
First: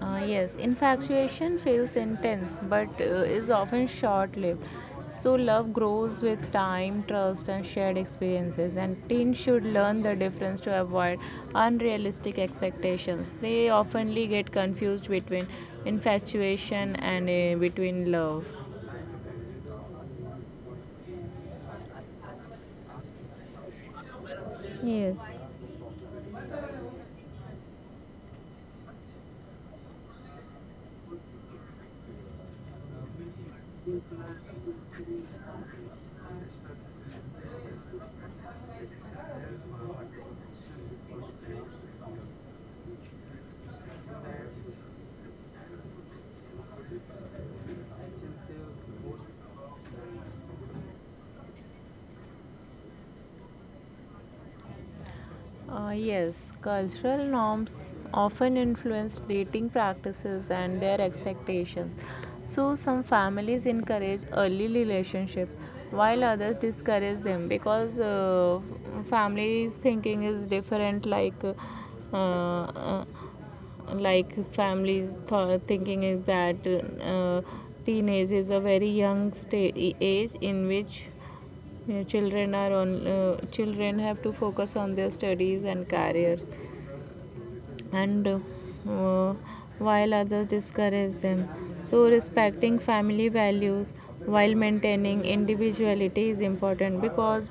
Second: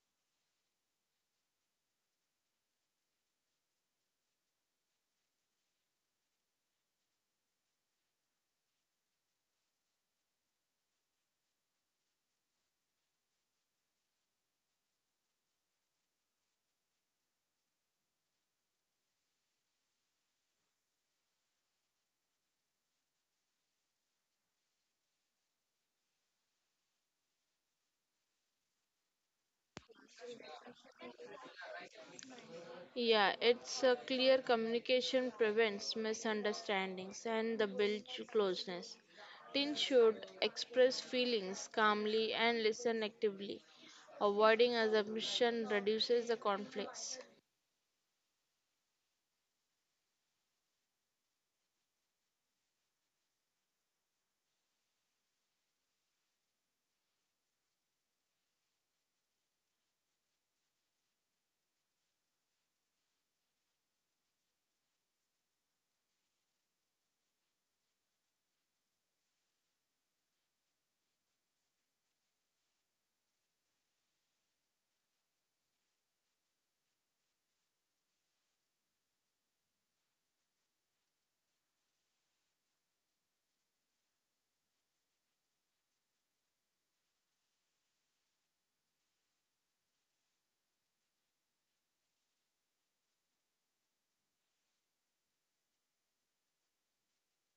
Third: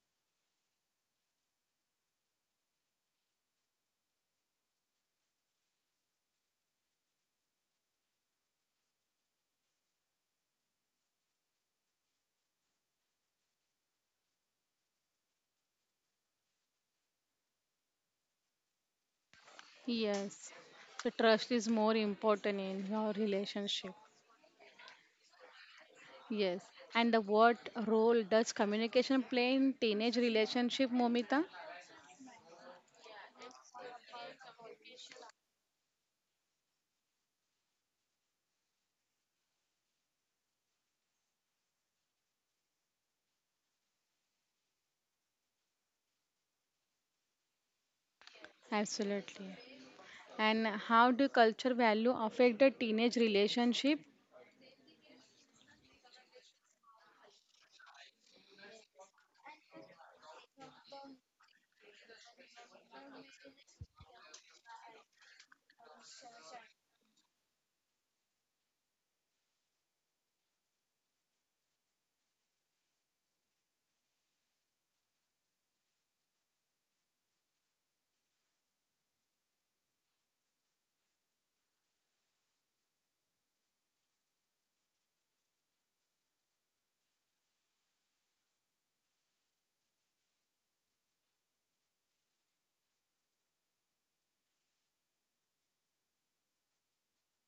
Uh, yes, infatuation feels intense but uh, is often short lived. So, love grows with time, trust, and shared experiences. And teens should learn the difference to avoid unrealistic expectations. They oftenly get confused between infatuation and uh, between love.
Yes, the trust is more important in your relationship.
Yes.
Yes, and the what role does communication play in teenage relationship, Momita?
Yeah, it's a clear communication prevents misunderstandings and the builds closeness. Teens should express feelings calmly and listen actively. Avoiding assumption reduces the conflicts.
Absolutely. And how do culture value affect the teenage relationship?
Uh, yes, cultural norms often influence dating practices and their expectations. So, some families encourage early relationships while others discourage them, because uh, families' thinking is different, like uh, uh, like families th- thinking is that uh, teenage is a very young sta- age in which you know, children are on. Uh, children have to focus on their studies and careers, and uh, uh, while others discourage them. So, respecting family values while maintaining individuality is important because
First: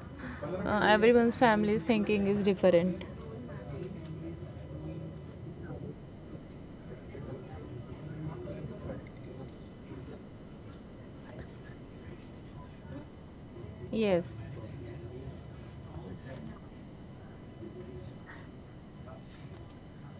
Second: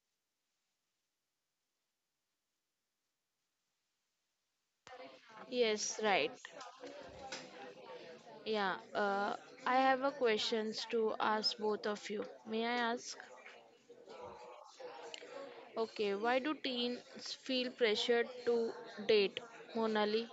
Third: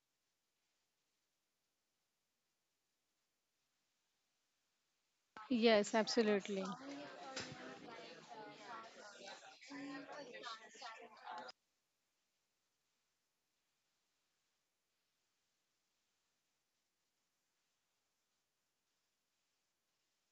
uh, everyone's family's thinking is different.
Yes,
Yes, right.
absolutely.
Yeah, uh, I have a questions to ask both of you. May I ask?
Yes.
Okay, why do teens feel pressured to date, Monali?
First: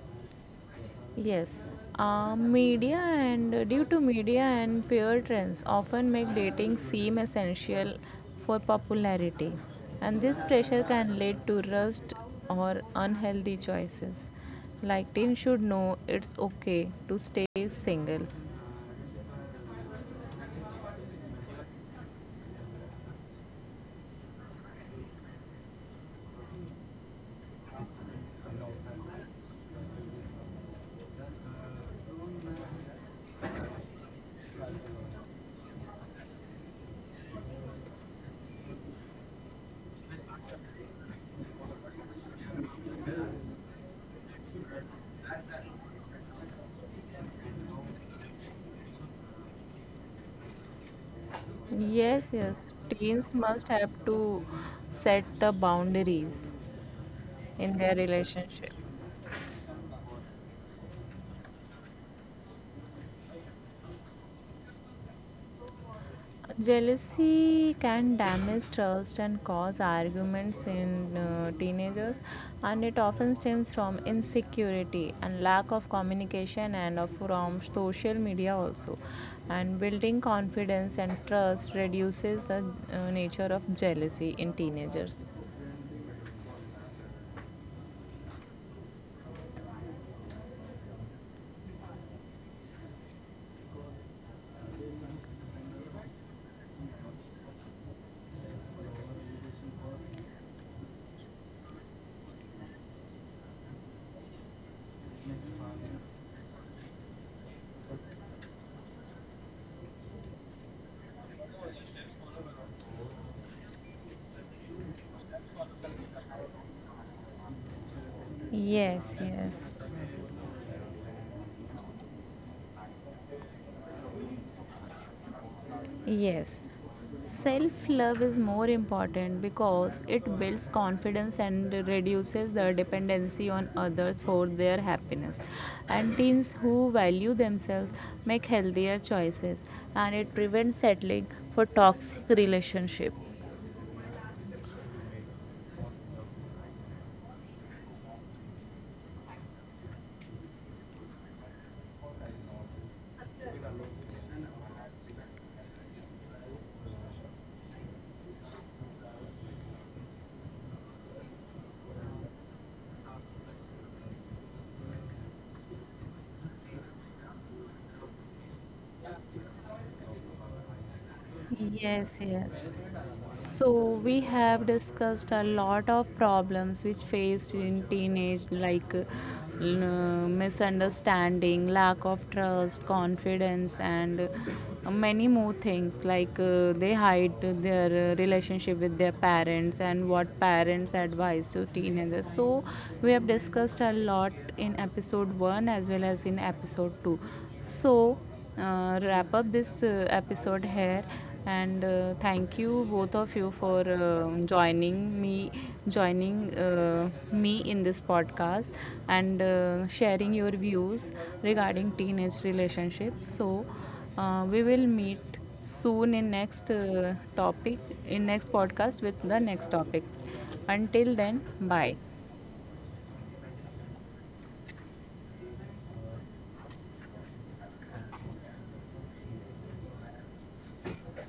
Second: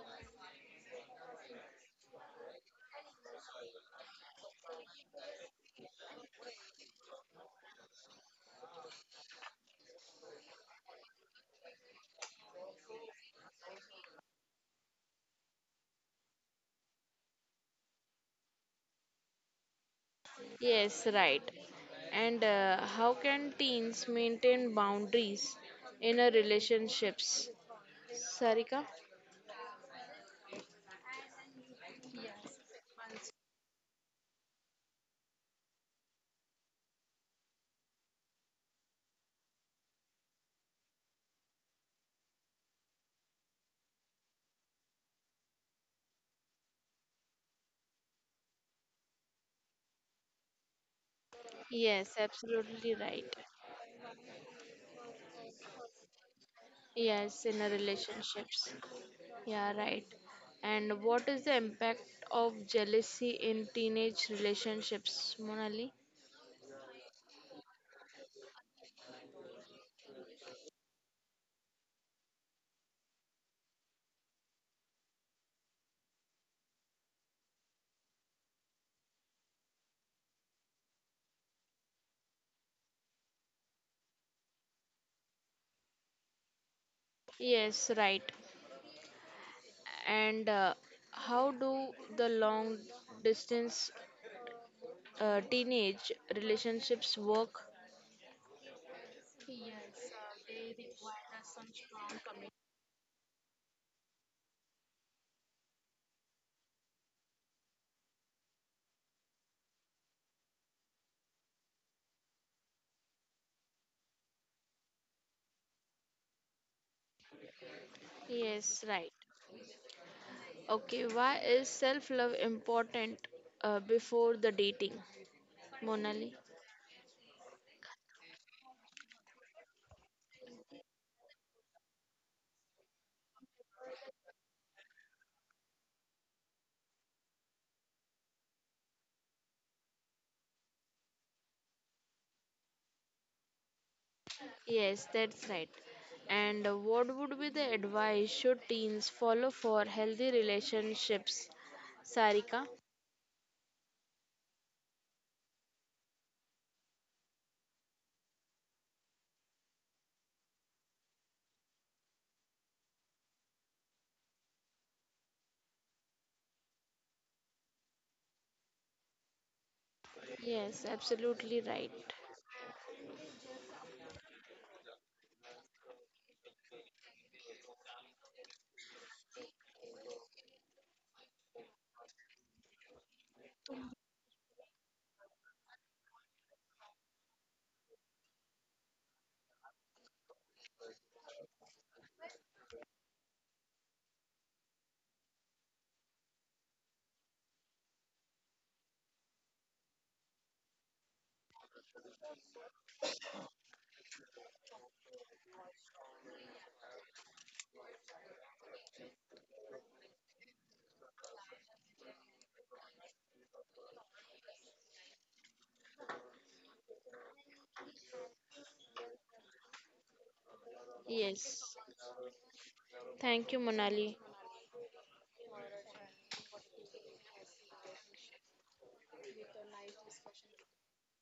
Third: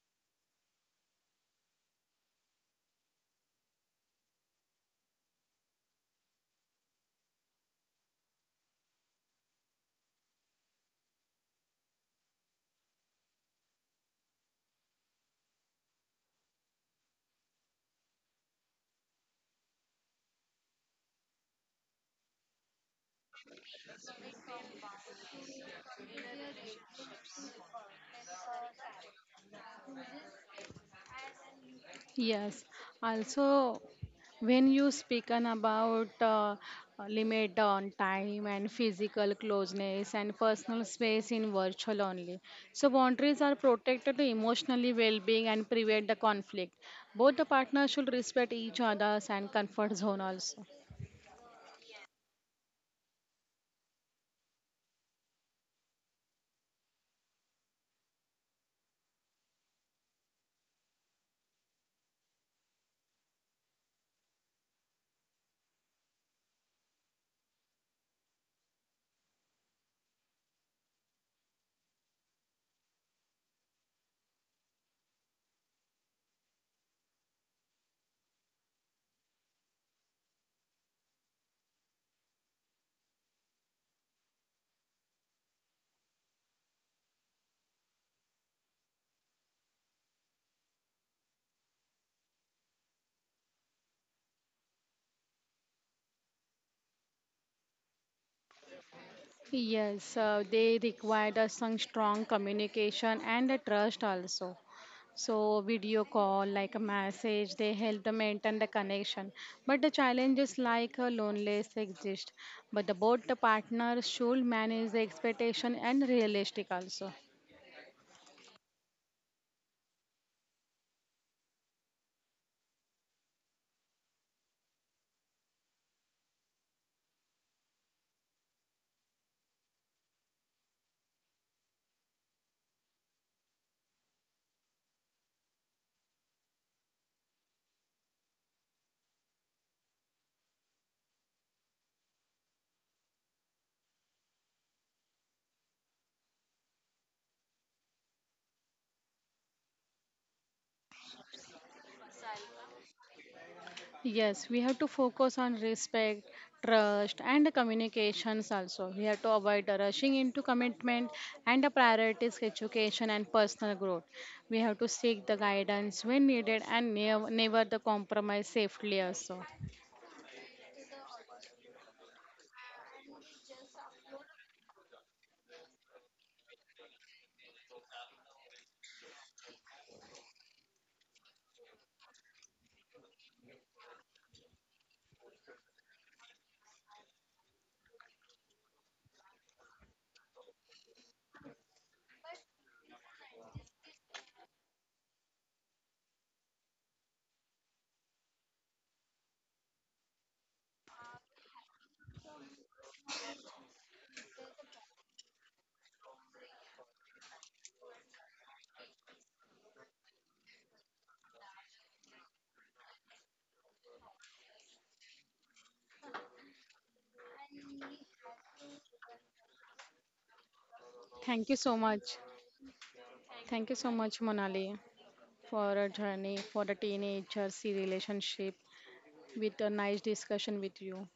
Yes, uh, media and uh, due to media and peer trends often make dating seem essential for popularity, and this pressure can lead to rust or unhealthy choices. Like teens should know it's okay to stay single.
Yes, right. And uh, how can teens maintain boundaries in a relationships? Sarika?
Yes. Also, when you speaking about uh, limit on time and physical closeness and personal space in virtual only, so boundaries are protected to emotionally well-being and prevent the conflict. Both the partners should respect each other's and comfort zone also.
Yes,
Yes, yes,
absolutely
teens
right.
must have to set the boundaries
Yes, in
in
a
their relationship.
relationships. Yeah, right. And what is the impact of jealousy in teenage relationships, Monali?
Jealousy can damage trust and cause arguments in uh, teenagers, and it often stems from insecurity and lack of communication and of- from social media also. And building confidence and trust reduces the uh, nature of jealousy in teenagers.
Yes, right. And uh, how do the long distance uh, teenage relationships work?
Yes, uh, they required us some strong communication and a trust also. So video call, like a message, they help to maintain the connection. But the challenges like uh, loneliness exist. But the both the partners should manage the expectation and realistic also.
Yes, right.
Yes, yes.
Okay, why is self love important uh, before the dating, Monali?
Yes, self love is more important because it builds confidence and reduces the dependency on others for their happiness. And teens who value themselves make healthier choices and it prevents settling for toxic relationships.
Yes, that's right. And uh, what would be the advice should teens follow for healthy relationships, Sarika?
Yes, we have to focus on respect, trust, and communications also. We have to avoid rushing into commitment and prioritize education and personal growth. We have to seek the guidance when needed and never, never the compromise safely also.
Yes, absolutely right.
Yes, yes. So we have discussed a lot of problems which faced in teenage like uh, l- misunderstanding, lack of trust, confidence and uh, many more things, like uh, they hide their uh, relationship with their parents and what parents advise to teenagers. So we have discussed a lot in episode one as well as in episode two. So uh, wrap up this uh, episode here. And uh, thank you both of you for um joining me, joining uh, me in this podcast, and uh, sharing your views regarding teenage relationships. So uh, we will meet soon in next uh, topic, in next podcast with the next topic. Until then,
Thank you
Yes.
so
bye.
much.
Thank you,
Thank you so
Monali.
much, Monali, for a journey for the teenager relationship with a nice discussion with you.